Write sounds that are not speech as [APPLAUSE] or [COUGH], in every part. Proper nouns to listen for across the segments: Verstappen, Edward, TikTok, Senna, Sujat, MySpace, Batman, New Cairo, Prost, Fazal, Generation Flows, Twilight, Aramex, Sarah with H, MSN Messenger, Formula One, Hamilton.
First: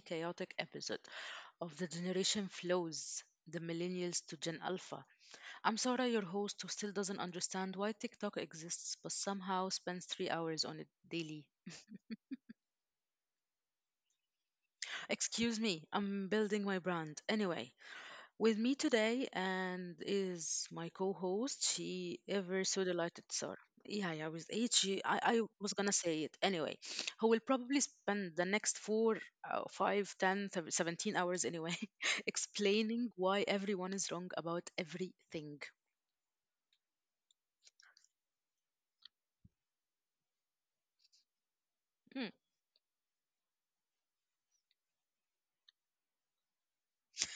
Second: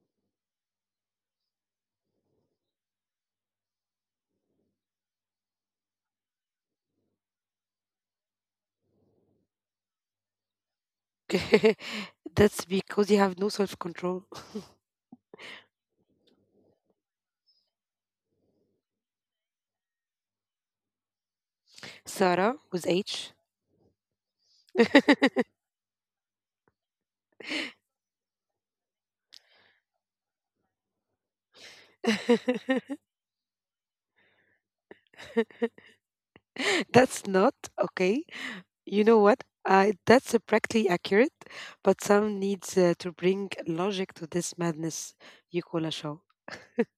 chaotic episode of the Generation Flows, the Millennials to Gen Alpha. I'm Sarah, your host, who still doesn't understand why TikTok exists but somehow spends 3 hours on it daily. [LAUGHS] That's because you have no self control. [LAUGHS] Excuse me, I'm building my brand. Anyway, with me today and is my co-host. She ever Sarah so with delighted, H. sir. Yeah, yeah, with H, I was gonna say it anyway. Who will probably spend the next 4, 5, 10, 17 hours anyway, [LAUGHS] [LAUGHS] explaining why everyone is wrong about everything. That's not okay. You know what? That's practically accurate, Hmm. but some needs to bring logic to this madness you call a show.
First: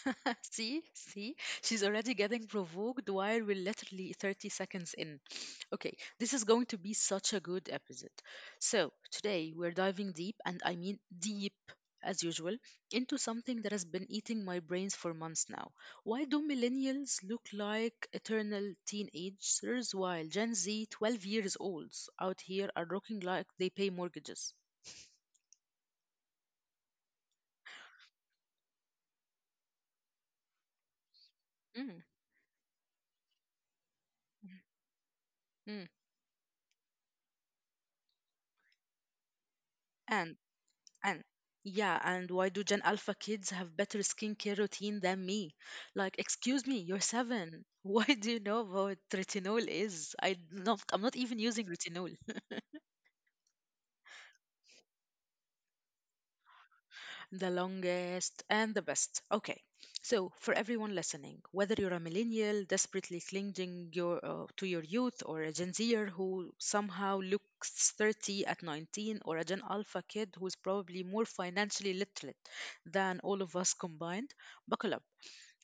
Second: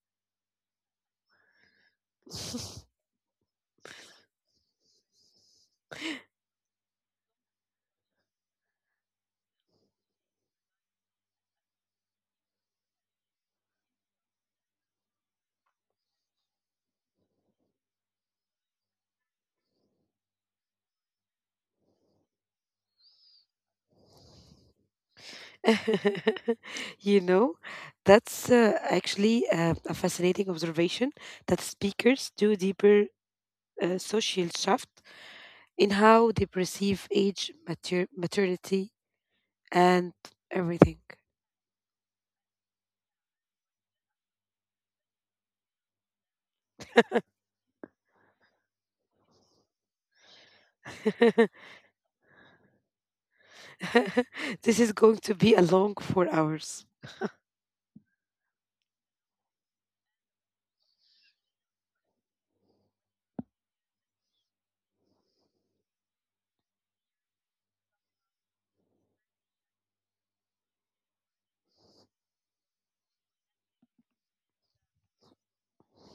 [LAUGHS] see, see, she's already getting provoked while we're literally 30 seconds in. Okay, this [LAUGHS] is going to be such a good episode. So, today we're diving deep, and I mean deep as usual, into something that has been eating my brains for months now. Why do millennials look like eternal teenagers while Gen Z, 12 years olds, out here are looking like they pay mortgages? [LAUGHS] you know, that's actually a fascinating observation that Mm. speakers do deeper social Mm. shift in Mm. how they perceive age, maternity, and And everything. And yeah, and why do Gen Alpha kids have better skincare routine than me? Like, excuse me, you're seven. [LAUGHS] Why do you know what retinol is? [LAUGHS] I'm not even using retinol. [LAUGHS] This is going to be a long 4 hours. The longest and the best. Okay, so for everyone listening, whether you're a millennial desperately clinging your to your youth, or a Gen Zer who somehow looks 30 at 19, or a Gen Alpha kid who's probably more financially literate than all of us combined, buckle up.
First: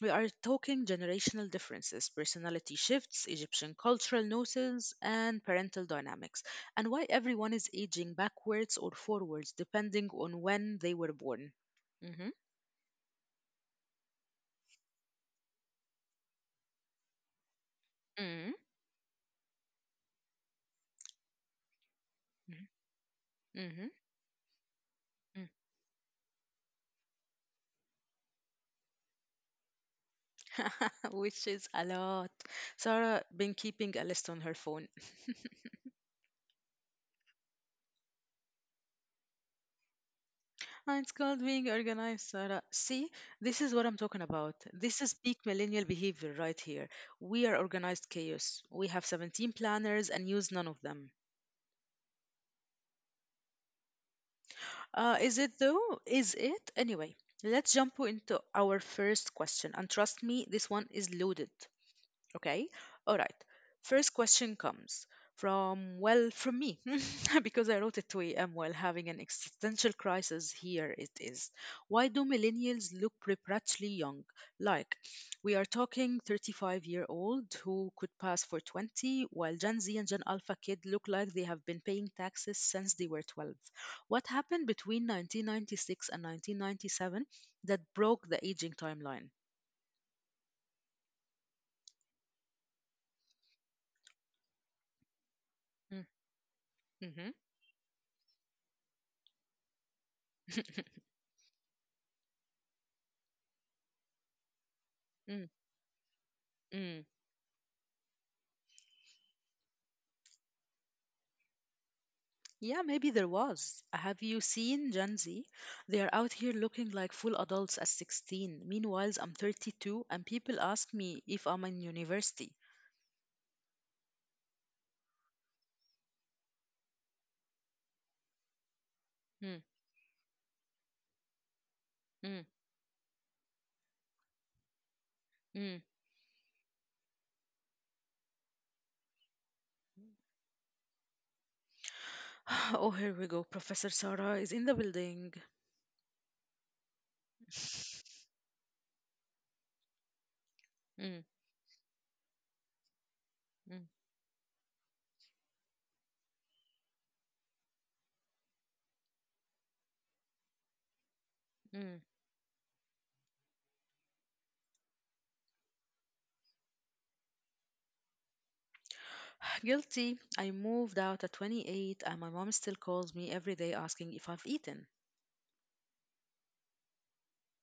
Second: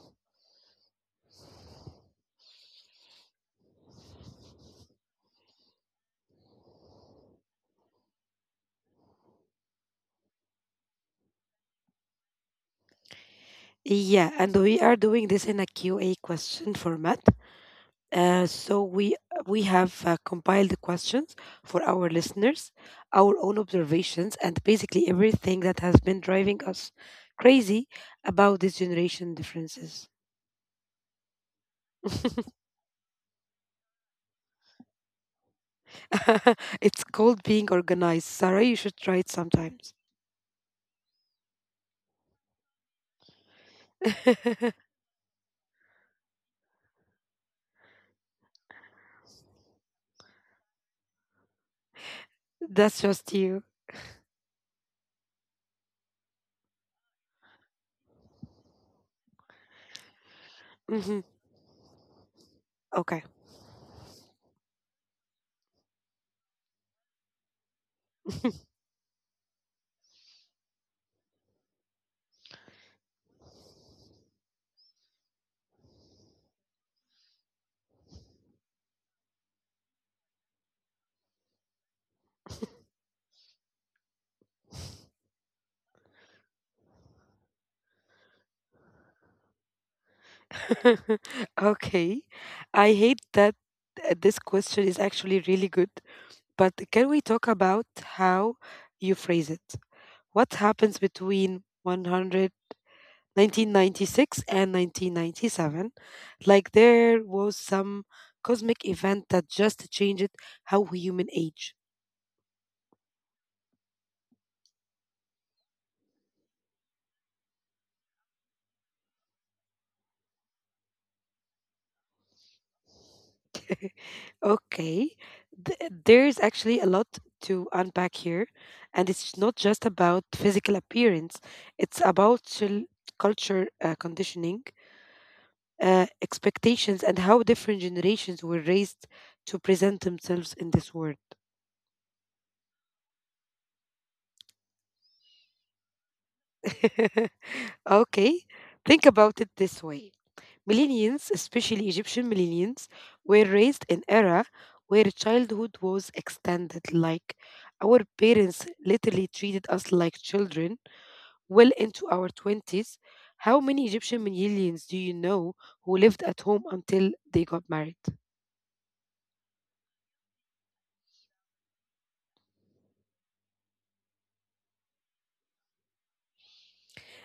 We are talking generational differences, personality shifts, Egyptian cultural nuances, and parental dynamics, and why everyone is aging backwards or forwards depending on when they were born. Hmm. Yeah, and we are doing this in a Q&A question format. So we have compiled the questions for our Hmm. listeners, our own Hmm. observations, and basically everything that has been driving us crazy about these generation differences. [LAUGHS] Which is a lot. Sarah been keeping a list on her phone. [LAUGHS] [LAUGHS] It's called being organized. Sarah, you should try it sometimes. Ah, it's called being organized, Sarah. See, this is what I'm talking about. This is peak millennial behavior right here. We are organized chaos. We have 17 planners and use none of them. That's just you. Is it though? Is it? Anyway, let's jump into our first question. And trust me, this one is Hmm. loaded. Okay, all right. Okay. First question comes from, well, from me, [LAUGHS] because I wrote it to AM while [LAUGHS] having an existential crisis. Here it is. Why do millennials look preternaturally young? Like, we are talking 35-year-old who could pass for 20, while Gen Z and Gen Alpha kid look like they have been paying taxes since they were 12. What happened between 1996 and 1997 that broke the aging timeline? Okay. I hate that this question is actually really good, but Mm. can we talk about how you phrase it? What happens between 100 1996 and Mm-hmm. 1997, like [LAUGHS] there was some cosmic event that just changed how human age? Yeah, maybe there was. Have you seen Gen Z? They are out here looking like full adults at 16. Meanwhile, I'm 32 and people ask me if I'm in university. [LAUGHS] Okay. Th- there's actually a lot to unpack here, and Mm. it's not just about physical appearance, it's Mm. about culture conditioning, Mm. Expectations, and how different generations were raised to present themselves in this world. [SIGHS] Oh, here we go. Professor Sarah is in the building. [LAUGHS] Okay, think about it this way. Mm. Millennials, especially Egyptian millennials, were Mm. raised in era where childhood was extended, like our parents literally treated us like children Mm. well into our 20s. How many Egyptian millennials do you know who lived at home until they got married? [SIGHS] Guilty. I moved out at 28 and my mom still calls me every day asking if I've eaten.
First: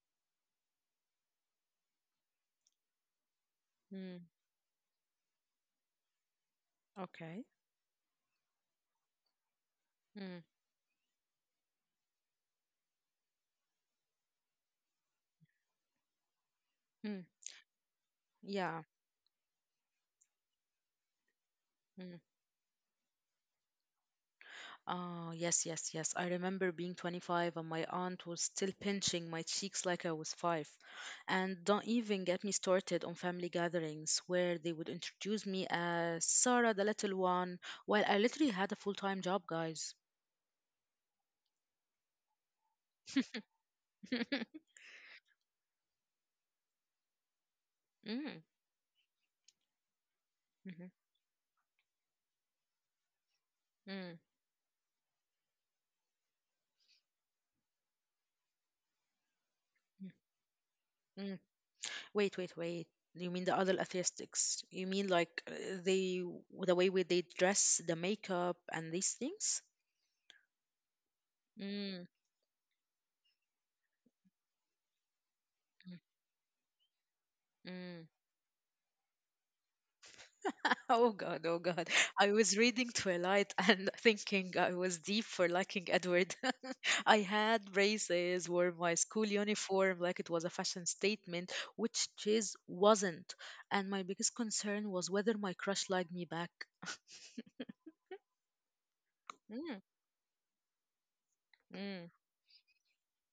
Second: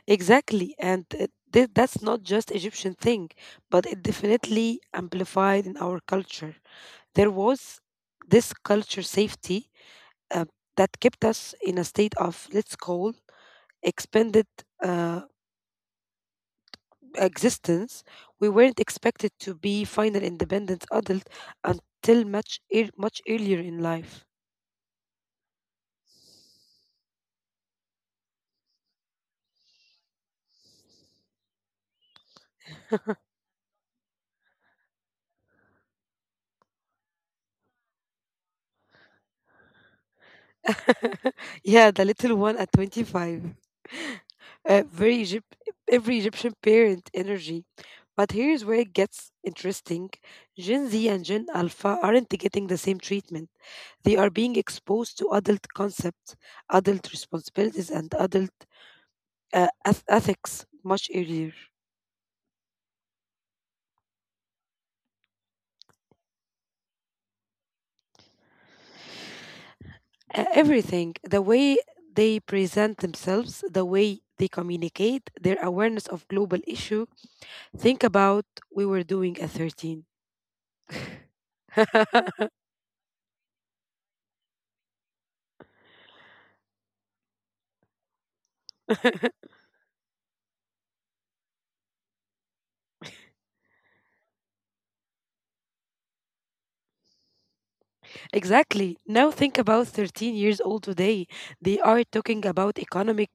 Exactly, and that's not just Egyptian thing, but it Mm, definitely amplified in our culture. There okay. was this culture safety Mm, uh, that kept us in a state of, let's call, expanded uh, mm, existence. We weren't yeah. expected to be final independent adult Hmm. until much earlier in life. [LAUGHS] Ah, yes, yes, yes. I remember being 25 and my aunt was still pinching my cheeks like I was five. And don't even get me started on family gatherings where they would introduce me as Sarah, the little one, while I literally had a full-time job, guys. Yeah, the little one at 25. [LAUGHS] uh, very Egypt, every Egyptian parent energy. But Mm. here's where it gets interesting. Gen Mhm. Z and Gen Alpha aren't getting the same treatment. They Mm. are being exposed to adult concepts, adult responsibilities, and adult Mm. ethics much Mm. earlier. Wait, wait, wait. You mean the other atheistics? You mean like they, the way they dress, the makeup, and these things? Everything, the way Mm. they present themselves, the way they communicate, their Mm. awareness of global issue. Think Mm. about we were doing at 13. [LAUGHS] Oh God, oh God. I was reading Twilight and [LAUGHS] thinking I was deep for liking Edward. [LAUGHS] I had braces, wore my school [LAUGHS] uniform like it was a fashion statement, which Chase wasn't. And my biggest concern was whether my crush liked me back. [LAUGHS] Exactly. Now think Mm. about 13 years old today. They are Mm. talking about economic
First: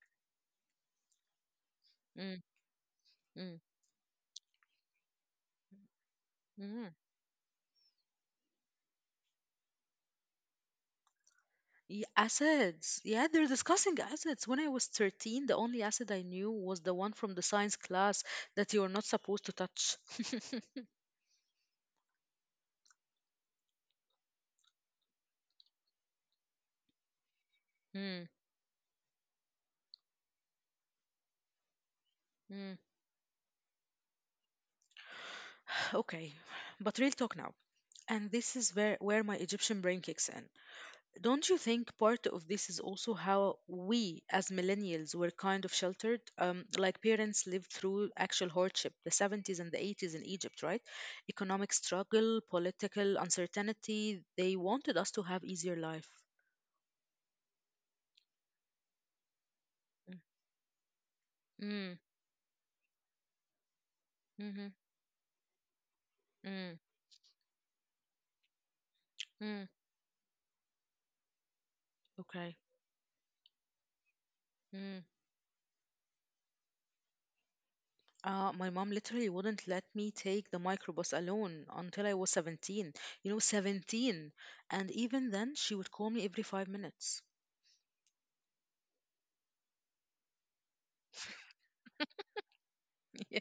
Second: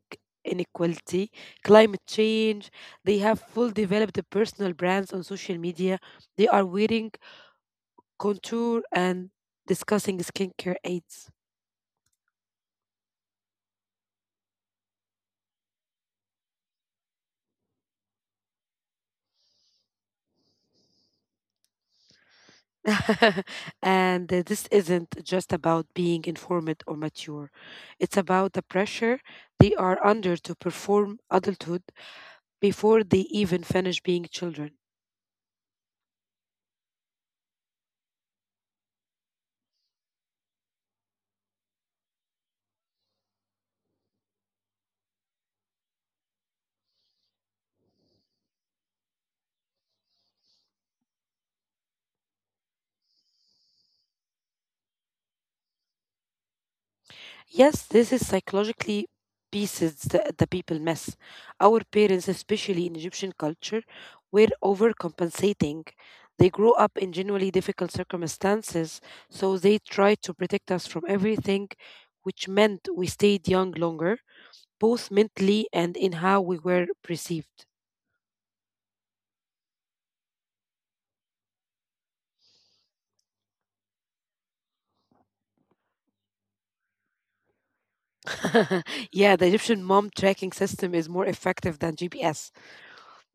inequality, climate Mm. change. They have Mm. full developed personal brands on social media. They are Mm. wearing contour and discussing skincare aids. Acids. Yeah, they're discussing acids. When I was 13, the only acid I knew was the one from the science class that you're not supposed to touch. [LAUGHS] [LAUGHS] And this isn't just about being informed or mature. It's Mm. about the pressure they are under to perform adulthood Mm. before they even finish being children. Okay, but real talk now. And this is where my Egyptian brain kicks in. Don't you think part of this is also how we, as millennials, were kind of sheltered? Like parents lived through actual hardship, the 70s and the 80s in Egypt, right? Economic struggle, political uncertainty. They wanted us to have easier life. Yes, this is psychologically pieces that the people miss. Our Mm. parents, especially in Egyptian culture, Mm. were Mhm. overcompensating. They grew Mm. up in genuinely difficult circumstances, so Mm, they tried to protect us from everything, which okay. meant we stayed young longer, Mm. both mentally and in how we were perceived. My mom literally wouldn't let me take the microbus alone until I was 17. You know, 17. And even then, she would call me every 5 minutes. [LAUGHS] [LAUGHS] Yeah, the Egyptian mom tracking system is more effective than GPS.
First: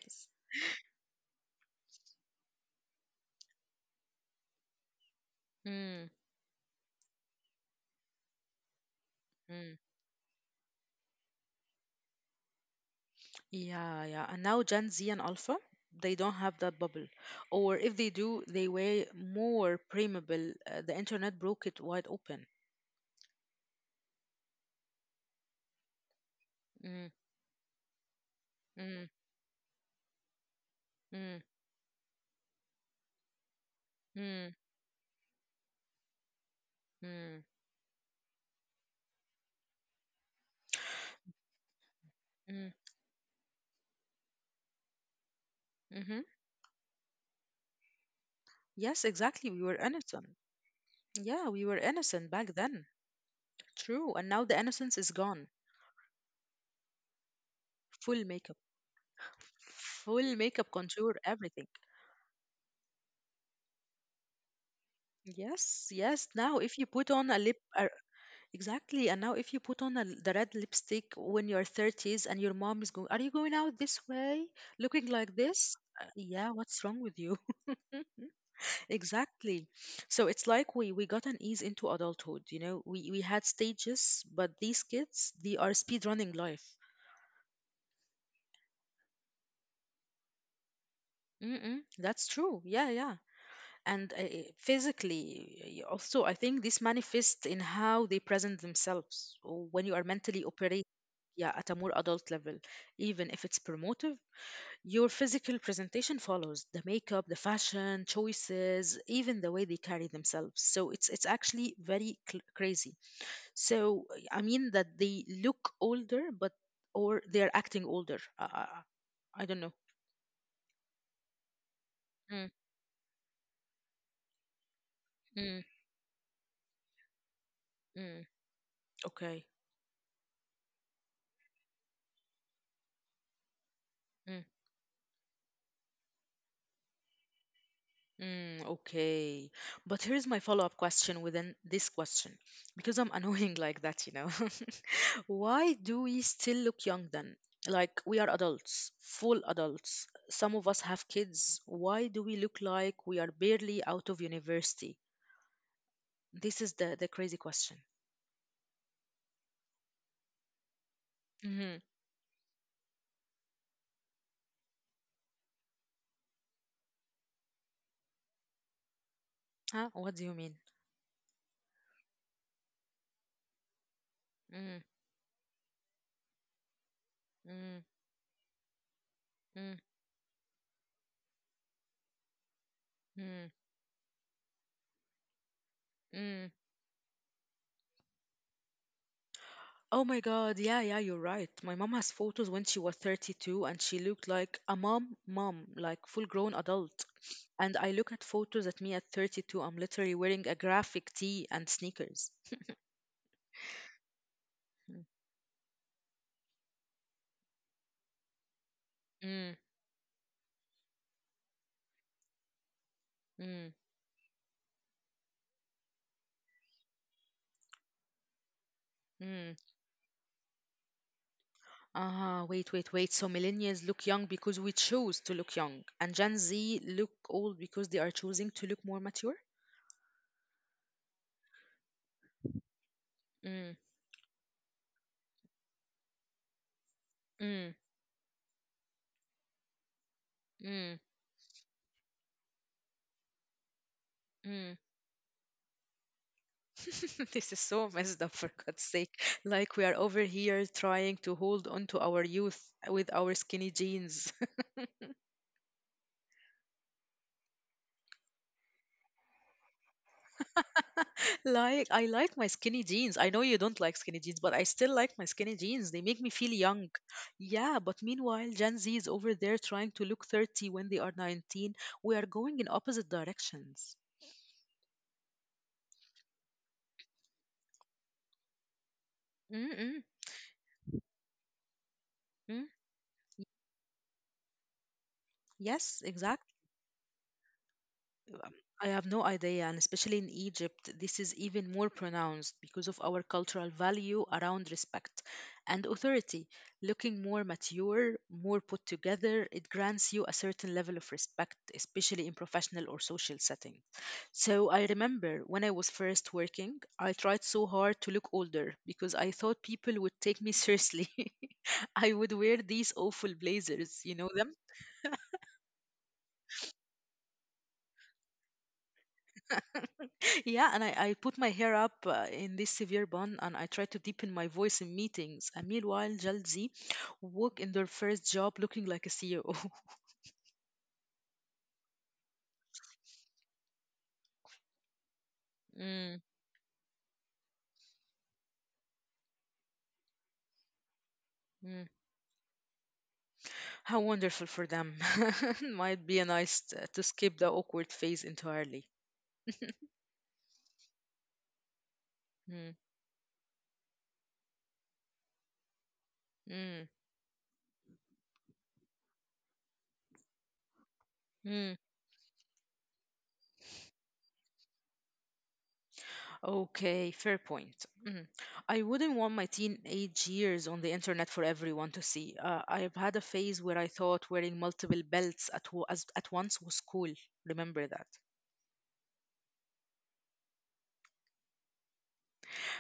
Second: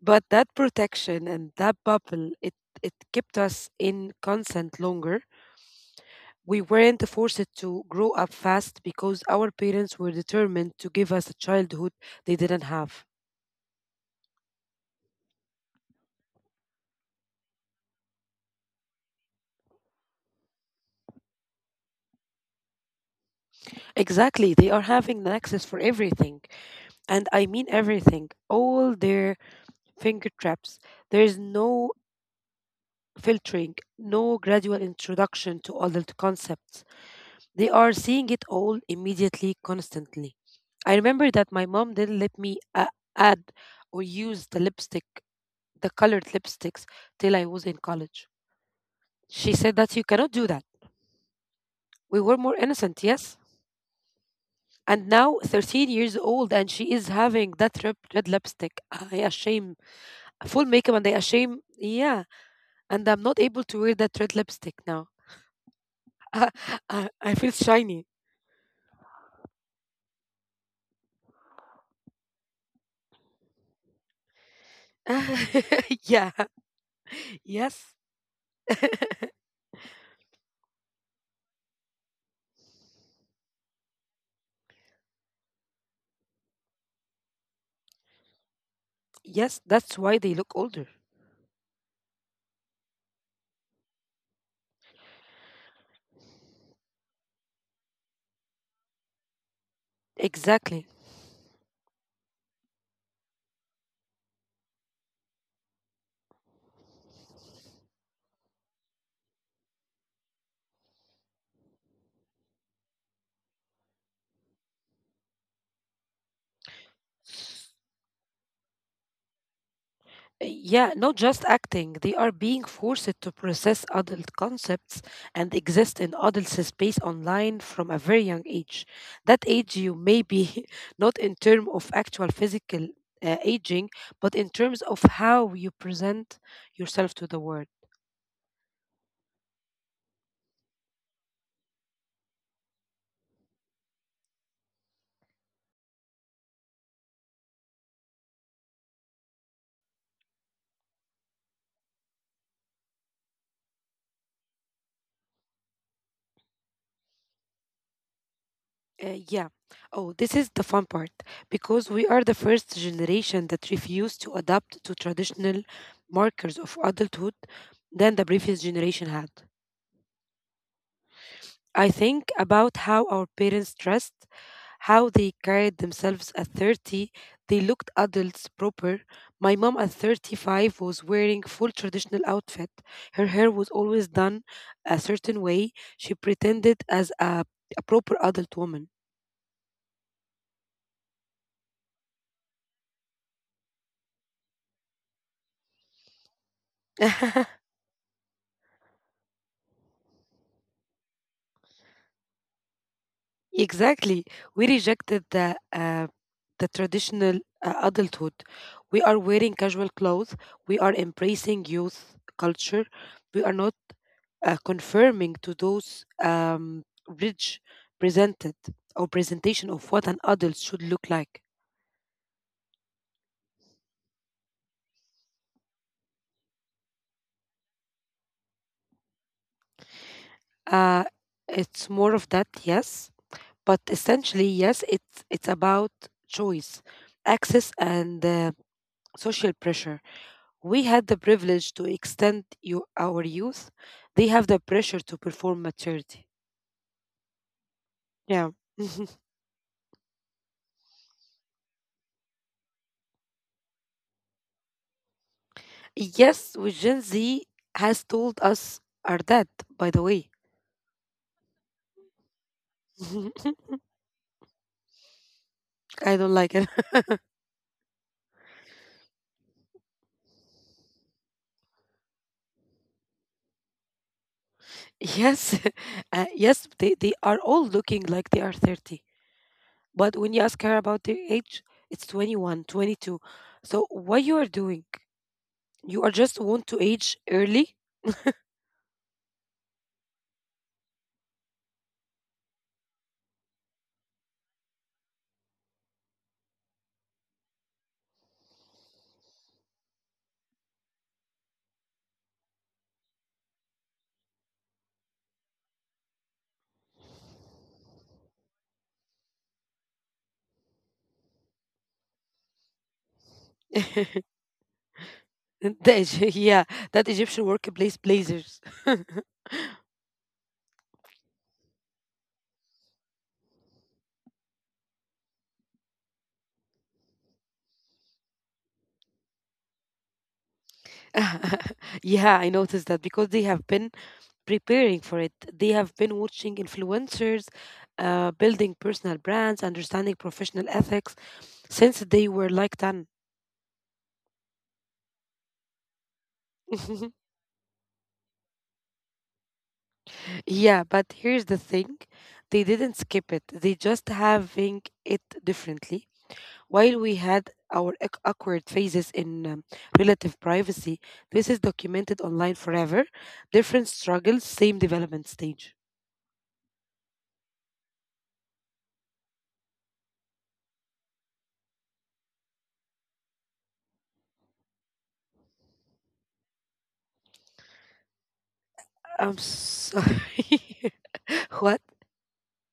But that protection and that bubble, it kept us in consent longer. Mm. We weren't forced to grow up fast because our Mm. parents were determined to give us a childhood they didn't have. Yeah, yeah. And now Gen Z and Alpha, they don't have that bubble. Or if they do, they way more permeable. The internet broke it wide open. Exactly, they are having an access for everything. Mm. And I mean everything, all Mm. their finger traps. There is Mm. no filtering, no Mm. gradual introduction to adult concepts. Mm. They are seeing it all immediately, constantly. I remember that my mom didn't let me Mm. Add or use the lipstick, the colored Hmm. lipsticks, till I was in college. Yes, She exactly. We said were that you cannot innocent. do that. Yeah, we were We innocent were more back then. innocent, yes? True. And now the innocence And is now gone. 13 years old and she is having that red, red Full makeup. lipstick. I ashame Full full makeup, makeup and I contour, ashame, everything. yeah. And I'm not able to wear that red lipstick now. Yes, [LAUGHS] yes. I, Now, if you I put I on a feel lip, shiny. exactly. And now, if you put on the red lipstick when you're 30s and your mom is going, Are you going out this way? Looking like this? [LAUGHS] Yeah. Yeah, what's wrong with you? Yes. [LAUGHS] Exactly. So it's like we got an ease into adulthood. We had stages, but these kids, they are speed running life. Yes, that's why they look older. Mm-mm, that's true. Yeah, yeah. And physically, also, I think this manifests in how they present themselves, or when you are mentally Exactly. operating, yeah, at a more adult level, even if it's promotive, your physical presentation follows, the makeup, the fashion choices, even the way they carry themselves. So it's actually very crazy. So, I mean, that they look older, but or they're acting older. I don't know. Yeah, not just acting, they are Mm. being forced to process adult concepts and Mm. exist in adult space online from a very Mm. young age. That Okay. age, you may be [LAUGHS] not in terms of actual physical aging, but in terms of how you present yourself to the world. Mm, okay. But here's my follow-up question within this question, because I'm [LAUGHS] annoying like that. [LAUGHS] Why do we still look young then? Like we are adults, full adults. Some of us have kids. Why do we look like we are barely out of university? This is the crazy question. Yeah. Oh, this is the fun part because Mm-hmm. we are the first generation that refused to adapt to traditional markers of adulthood than the previous generation had. Huh? What do you mean? I think about how our parents dressed, Mm. how they carried themselves at 30, they Mm. looked adults proper. My mom Mm. at 35 was wearing full traditional outfit. Her hair Mm. was always done a certain way. She Mm. pretended as a proper adult woman. Oh my God, yeah, yeah, you're right. My mom has photos when she was 32 and she looked like a mom, mom, like full grown adult. [LAUGHS] And I look at photos at me at 32, I'm literally wearing a graphic tee and sneakers. Exactly. We Mm. rejected the traditional adulthood. We are wearing Mm. casual clothes. We are embracing youth culture. We are not Mm. Confirming to those rich presented or Mm. presentation of what an adult should look like. Ah, wait, wait, wait. So millennials look young because we choose to look young, and Gen Z look old because they are choosing to look more mature? Uh, it's more of that, yes, but Mm. essentially, yes, it's about choice, access, Mm. and social pressure. We Mm. had the privilege to extend you our youth. They have the Mm. pressure to perform maturity. [LAUGHS] This is so messed up for Yeah. God's sake. Like we are over here trying to hold on to our youth with our skinny jeans. [LAUGHS] [LAUGHS] Yes, which Gen Z has told us are dead, by the way. Like I like my skinny jeans. I know [LAUGHS] you don't like skinny jeans, but I still like my skinny jeans. They I make me don't feel like it. young. Yeah, but meanwhile, Gen Z is over there trying to look 30 when they are 19. We are going in opposite directions. [LAUGHS] Yes. [LAUGHS] Yes, they are all looking like they are 30. Mm-mm-mm. But when you ask her about their age, it's 21, 22. So what you are doing? Yes, You are just exactly. want to age early? Um, I have no idea, and especially in Egypt, this is even more pronounced because of our cultural value around respect and authority. Looking more mature, more put together, it grants you a certain level of respect, especially in professional or social settings. So I remember when I was first working, I tried so hard to look older because I thought people would take me seriously. [LAUGHS] I would wear these awful blazers, you know [LAUGHS] them? Yeah, that Egyptian workplace blazers. [LAUGHS] [LAUGHS] Yeah, and I put my hair up in this severe bun and I try to deepen my voice in meetings. And meanwhile, Gen Z walk in their first job looking like a CEO. [LAUGHS] [LAUGHS] Yeah, I noticed that because they have been preparing for it. They have been Mm. watching influencers, building personal brands, understanding professional ethics Mm. since they were like 10. How wonderful for them. [LAUGHS] Might be a nice to [LAUGHS] skip the awkward phase entirely. Yeah, but here's the thing, they Mm. didn't skip it, they just having it differently. Mm. While we had our awkward phases in relative privacy, this is Mm. documented online forever. Different struggles, same development stage. Okay, fair point. Mm. I wouldn't want my teenage years on the internet for everyone to see. I've had a phase where I thought wearing multiple belts at once was cool. Remember that. I'm sorry. [LAUGHS] What?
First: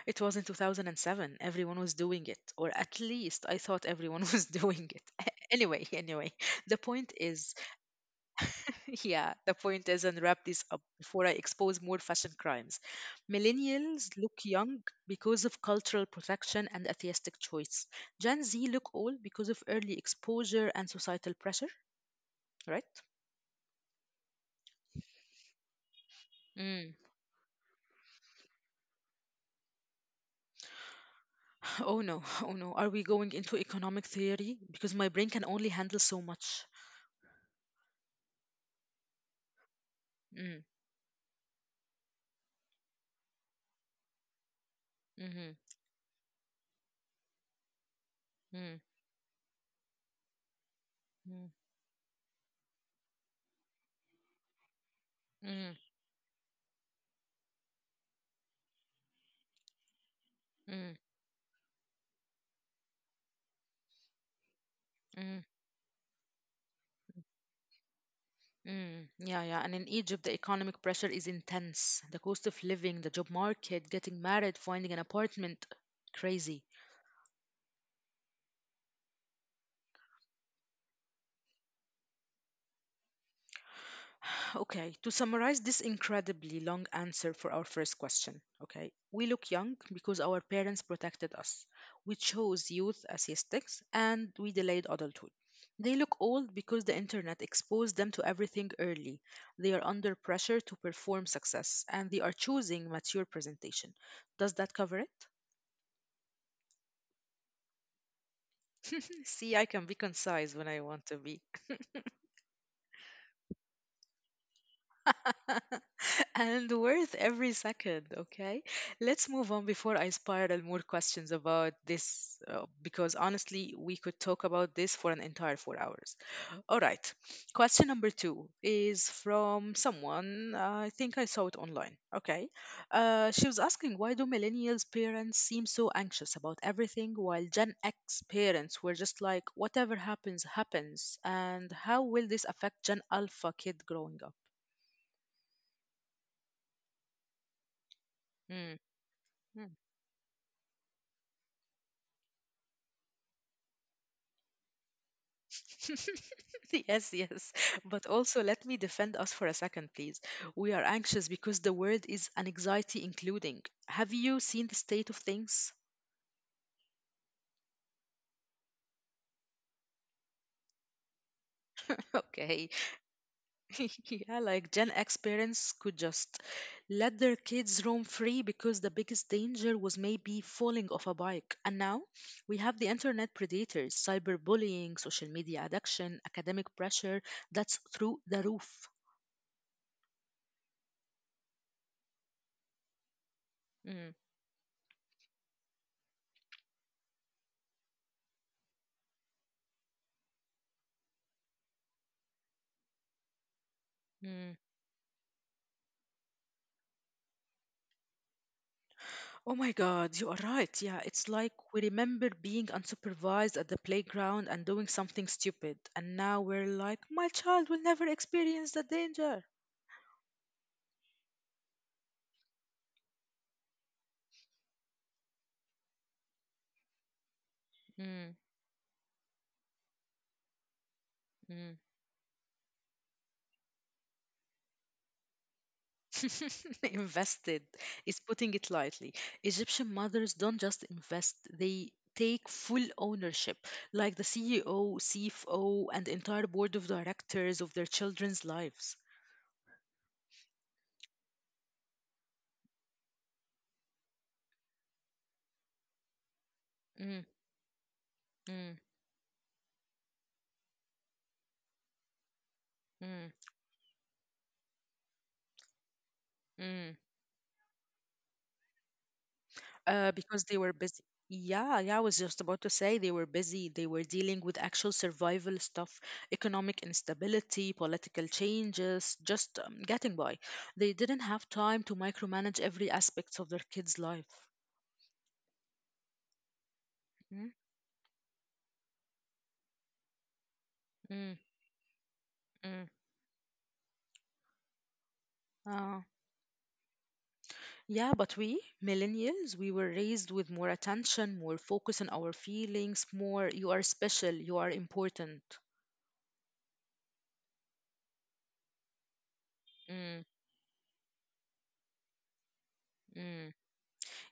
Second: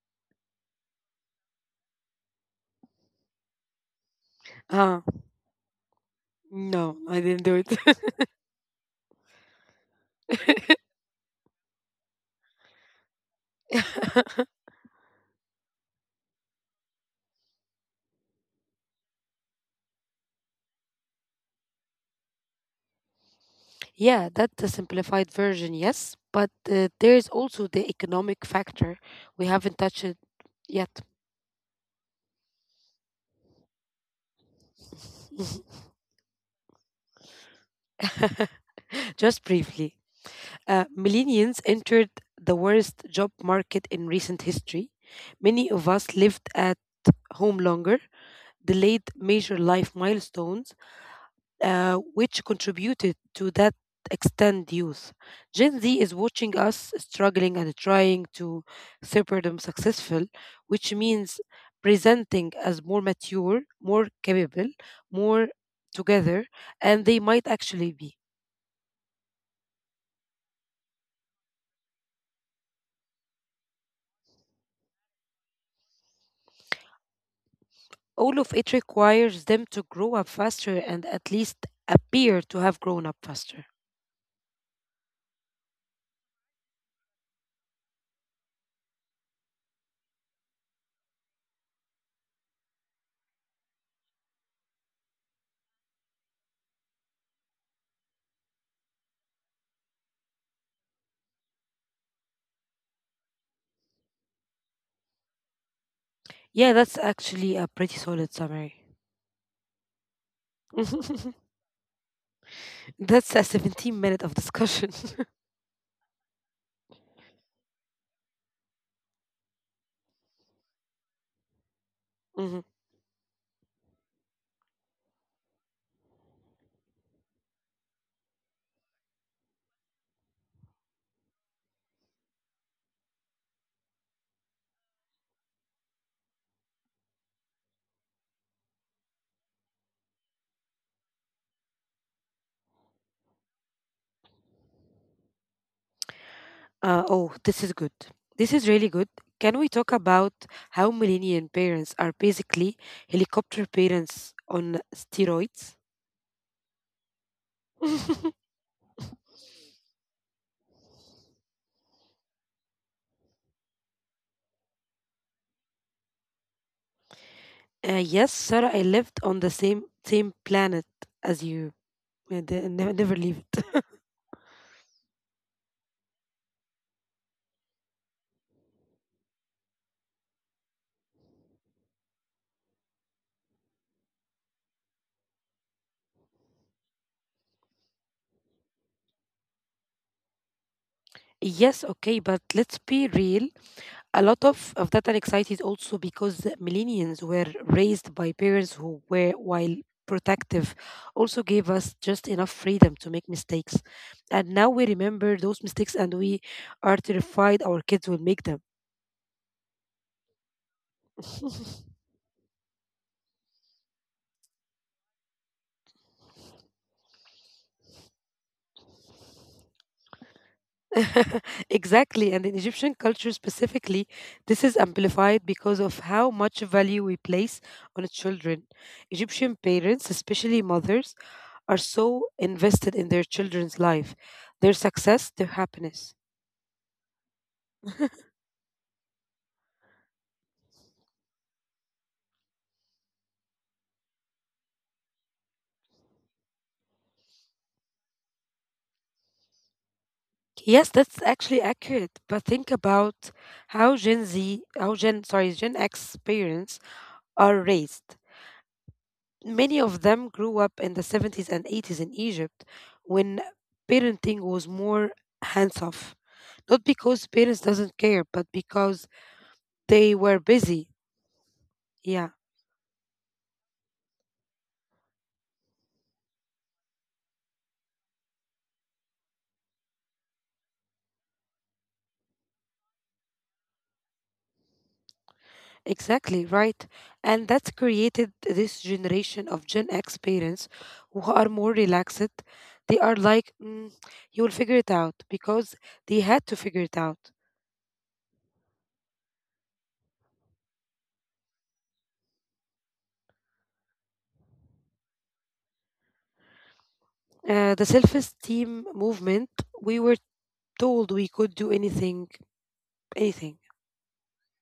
It was in 2007. Everyone was doing it, or at least I thought everyone [LAUGHS] was doing it. Ah, [LAUGHS] Anyway, the no, point I didn't is, do it. [LAUGHS] [LAUGHS] yeah, the point is, and wrap this up before I expose more fashion crimes. Millennials look young because of cultural protection and atheistic choice. Gen Z look old because of early exposure and societal pressure, right? Yeah, that's the simplified version, yes. But Mm. [SIGHS] there is also the economic factor. We haven't touched it yet. Oh no, oh no. Are we going into economic theory? Because my brain can only handle so much. [LAUGHS] Just briefly, Mm. Millennials entered the worst job market in recent history. Mm-hmm. Many of us lived at home longer, Mm. delayed major life milestones, Mm. Which contributed to that extend youth. Gen Mm. Z is watching us struggling and trying to separate them successful, which Mm. means presenting as more mature, more capable, more Mm. together, and they might actually be. Mm. Yeah, yeah. And in Egypt, the economic pressure is intense. The cost of living, the job market, getting married, finding an apartment, crazy. All of it requires them to grow up faster and at least appear to have grown up faster. Okay, to summarize this incredibly long answer for our first question, okay, we look young because our parents protected us. We chose youth as aesthetics and we delayed adulthood. They look old because the internet exposed them to everything early. They are under pressure to perform success and they are choosing mature presentation. Does that cover it? Yeah, that's actually a pretty solid summary. [LAUGHS] See, I can be concise when I want [LAUGHS] to be. That's a 17 minute of discussion. [LAUGHS] And worth every second, okay? Let's move on before I spiral more questions about this, [LAUGHS] because honestly, we could talk about this for an entire 4 hours. All right. Question number two is from someone. I think I saw it online. Okay. She was asking, why do millennials' parents seem so anxious about everything while Gen X parents were just like, whatever happens, happens, and how will this affect Gen Alpha kid growing up? Oh, this is good. This is really good. Hmm. Can we talk Hmm. about how millennial parents are basically helicopter parents on steroids? [LAUGHS] Yes, yes. [LAUGHS] But also, let me defend us for a second, please. We are anxious because the word is an anxiety including. Have you seen the state of things? Yes, Sarah, I lived on the same planet as you. I [LAUGHS] never, Okay. never lived. [LAUGHS] Yeah, like Gen X [LAUGHS] parents could just let their kids roam free because the biggest danger was maybe falling off a bike. And now we have the internet predators, cyberbullying, social media addiction, academic pressure that's through the roof. Yes, okay, but let's be real. A lot Mm, of that anxiety is also because millennials were raised by parents who were, while protective, also gave us just enough freedom to make mistakes. And now we mm. remember those mistakes and we are terrified our kids will make them. Oh my God, you are right. Yeah, it's like [LAUGHS] we remember being unsupervised at the playground and doing something stupid, and now we're like, my child will never experience the danger. [LAUGHS] Exactly. And in Egyptian culture specifically, this is amplified because of how much value we place on children. Mm, Egyptian parents, especially mothers, are mm. so invested in their children's life, their success, their happiness. [LAUGHS] Invested is putting it lightly. Egyptian mothers don't just invest, they take full ownership, like the CEO, CFO, and the entire board of directors of their children's lives. Yes, that's actually accurate. But think about how Gen Z, how Gen, sorry, Gen X parents Mm, are raised. mm, Many of them grew up in the 70s and 80s in Egypt when mm, parenting was more hands off. Not mm. because parents doesn't care, but because they were Because they busy. were busy. Yeah, yeah, Yeah. I was just about to say they were busy. They were dealing with actual survival stuff, economic instability, political changes, just getting by. They didn't have time to micromanage every aspect of their kids' life. Exactly, right. And that's Mm, created this generation of Gen X parents who are mm, more relaxed. They mm. are like, you will figure it out because they Uh, had to figure it out. yeah, but we, millennials, we were raised with more attention, more focus on our feelings, more you are special, you are important. The self esteem movement, we were Mm, told we could do anything, anything. mm.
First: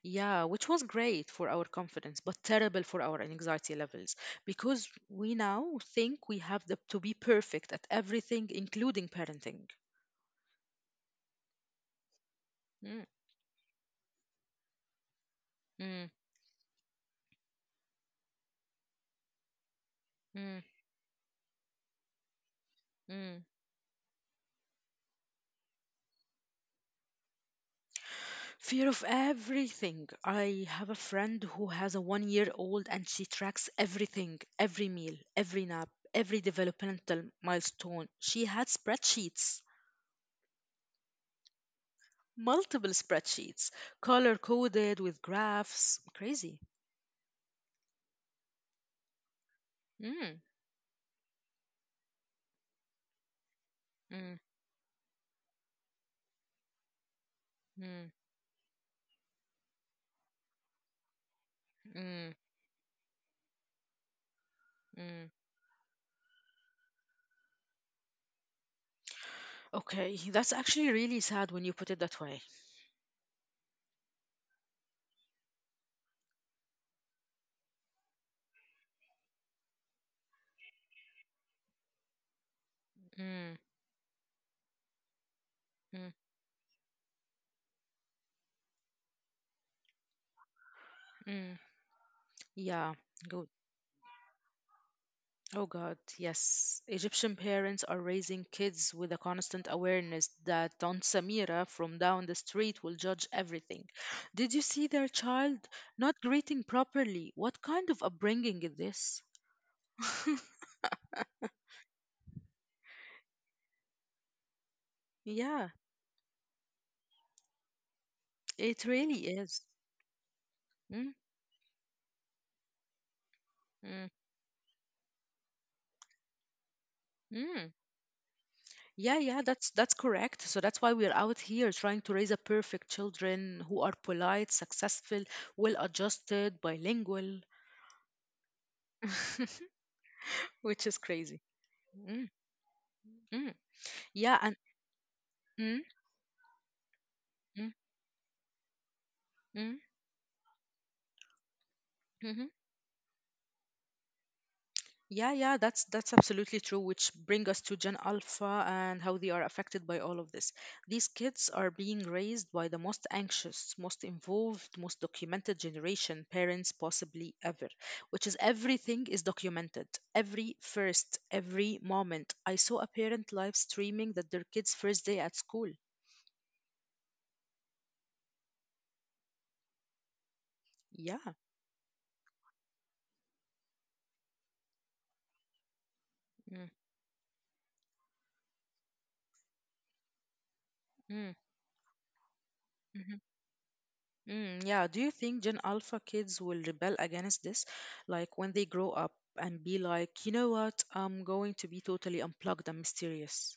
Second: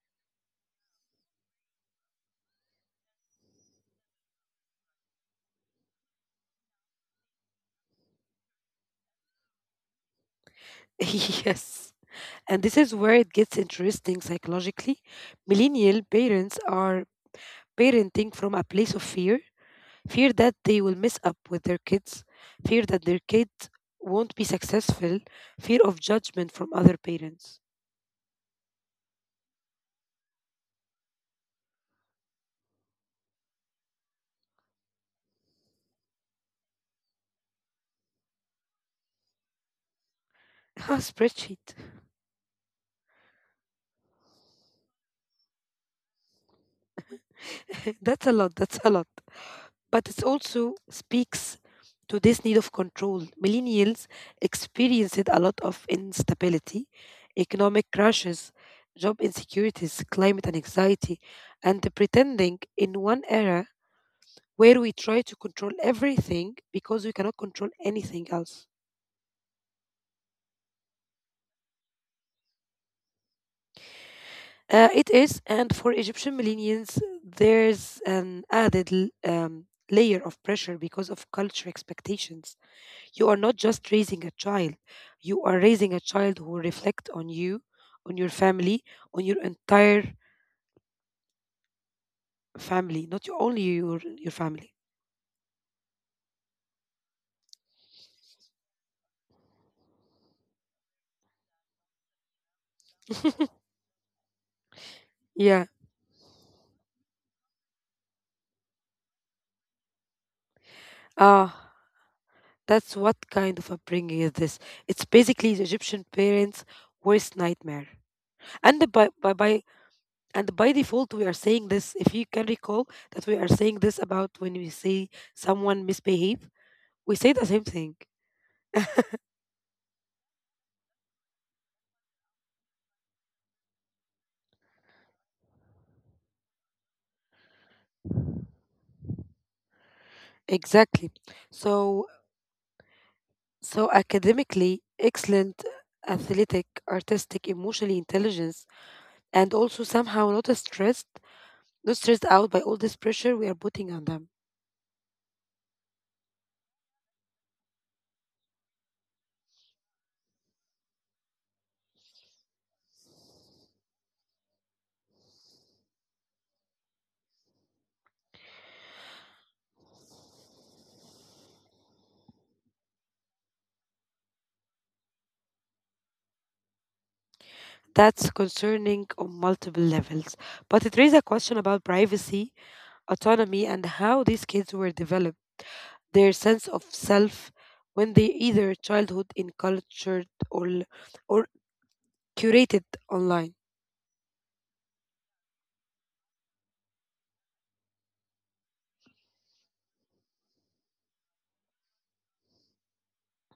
Yeah, which was great for our confidence, but terrible for our anxiety levels because we now think we have the, to be perfect at everything, including parenting. [LAUGHS] Yes. And this is Mm, where it gets interesting psychologically. Millennial mm, parents are parenting from a place of fear. Fear that mm, they will mess up with their kids, fear that their mm. kids won't be successful, fear of judgment from other parents. Fear of everything. I have a friend who has a 1 year old and she tracks everything, every meal, every nap, every developmental milestone. She had spreadsheets, [LAUGHS] Ah, spreadsheet. multiple spreadsheets, color coded with graphs. Crazy. [LAUGHS] That's a lot, that's a lot. But it also Mm, speaks to this need of control. Millennials mm, experienced a lot of instability, economic crashes, mm. job insecurities, climate and anxiety, and the pretending Mm, in one era where we try to mm. control everything because we cannot control anything else. Okay, [LAUGHS] that's actually really sad when you put it that way. It is, and for Egyptian millennials, there's an added layer of pressure because of culture expectations. You are not just Mm, raising a child; you are raising a child who mm, will reflect on you, on your family, on your entire mm. family, not your, Yeah, only good. your family. Oh God, yes. Egyptian parents are raising kids with a constant awareness that Aunt Samira from down the street will [LAUGHS] judge everything. Did you see their Yeah. child not greeting properly? What kind of upbringing is this? [LAUGHS] Ah, that's what kind of upbringing is this? It's basically the Egyptian Yeah, parents' worst nightmare. And by, by, it by really is. and by default we are Mm, saying this, if you can recall, that we are saying this about when mm, we see someone misbehave, we say the same thing mm. Yeah, yeah, that's correct. So that's why we're out here trying to raise a perfect children who are polite, successful, well-adjusted, bilingual, [LAUGHS] exactly. which is crazy. So Mm, so mm. academically Yeah, and excellent, mm, athletic, artistic, emotionally mm, intelligence, and also mm, somehow not stressed, not stressed out by all this mhm. pressure we are putting on them. yeah, yeah, that's absolutely true, which bring us to Gen Alpha and how they are affected by all of this. These kids are being raised by the most anxious, most involved, most documented generation parents possibly ever, which is everything is documented. Every first, every moment. I saw a parent live streaming that their kid's first day at school. That's concerning on multiple levels, but it raises a Yeah. question about privacy, autonomy, and how these kids were developed their sense of self when they either childhood in cultured or Mm-hmm. or curated Mm-hmm. online. Mm, yeah, do you think Gen Alpha kids will rebel against this? Like when they grow up and be like, you know what? I'm going to be totally unplugged and mysterious.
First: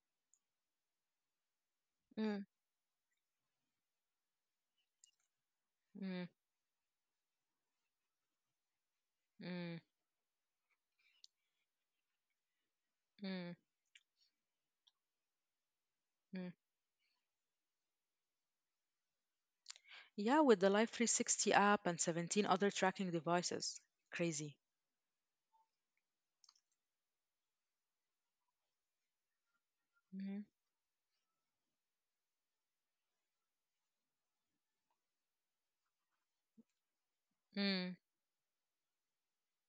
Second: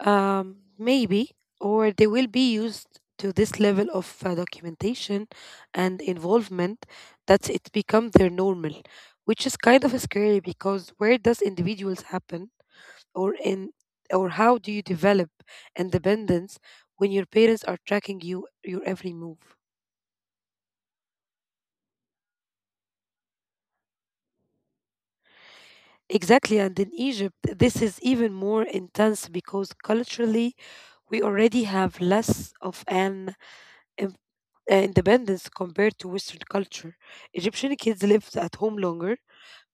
um, Maybe, or they will Mm, be used to this level of documentation and mm, involvement, that it become their normal, which is mm, kind of scary, because where does individuals happen, or mm, in, or how do you develop mm. independence when your parents are tracking you your every move? Yeah, with the Life 360 app and 17 other tracking devices. Crazy. Exactly, and in Egypt, this is even more intense because Mhm. culturally, we already have less of an im- independence compared to Western culture. Egyptian Mm, kids live at home longer,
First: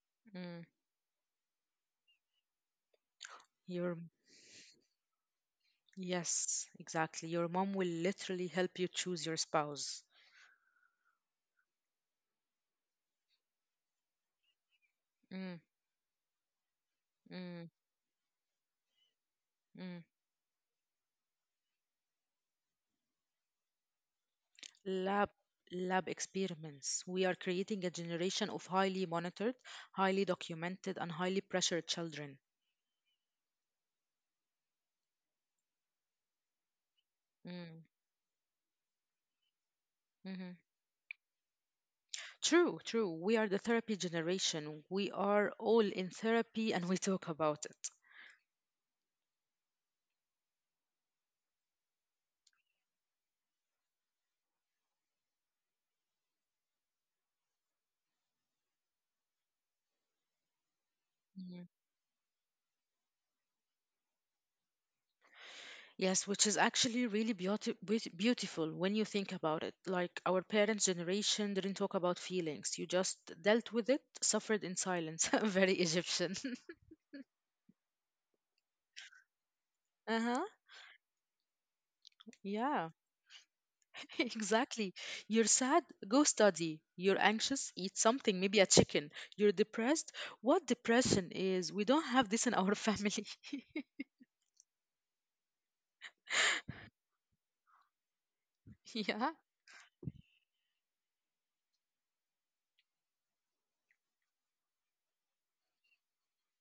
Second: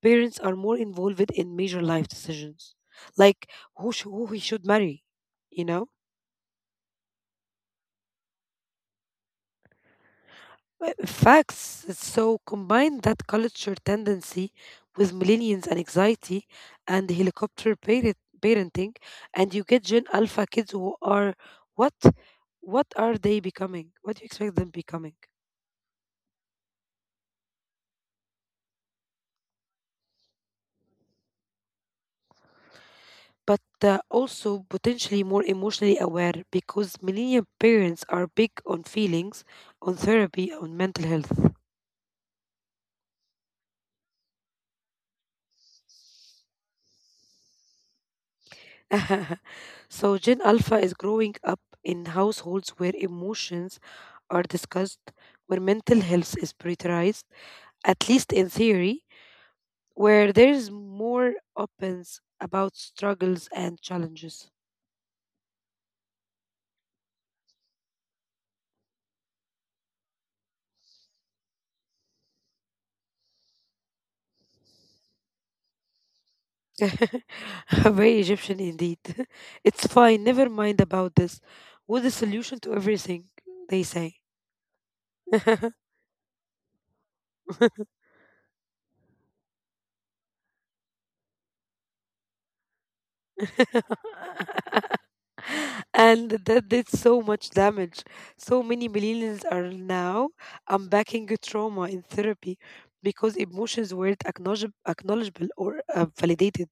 parents are mm. more involved in major life decisions, like who, Your, who he should marry, you know? yes, exactly. Your mom will literally help you choose your spouse. Well, facts. So combine that culture tendency with Mm, millennials and anxiety and mm, helicopter parenting, and you get Gen mm. Alpha kids who are what? What are they becoming? What do you expect them becoming? Lab lab experiments. We are creating a generation of highly monitored, highly documented, and highly pressured children. But also potentially more emotionally aware, because millennial Mm, parents are big on feelings, on therapy, mhm. on mental health. True, true. We are the therapy generation. We are all in therapy and we talk about it. [LAUGHS] So Gen Alpha is growing up in households where emotions are discussed, where mental health is prioritized, at least in theory, where there is more Mm. openness about struggles and challenges. Yes, which is actually really beautiful when you think about it. Like our parents' generation didn't talk about feelings, you just dealt with it, suffered in silence. [LAUGHS] Very Egyptian. [LAUGHS] Very Egyptian indeed. [LAUGHS] It's [LAUGHS] Uh fine, huh. never mind about this. What's the solution to Yeah, everything? They say. [LAUGHS] exactly. You're sad, go study. You're anxious, [LAUGHS] eat something, maybe a chicken. You're depressed. What depression is? We don't have this in our [LAUGHS] family. [LAUGHS] [LAUGHS] And that did so much damage. So many Yeah, millennials are now unpacking trauma in therapy because emotions weren't acknowledgeable or validated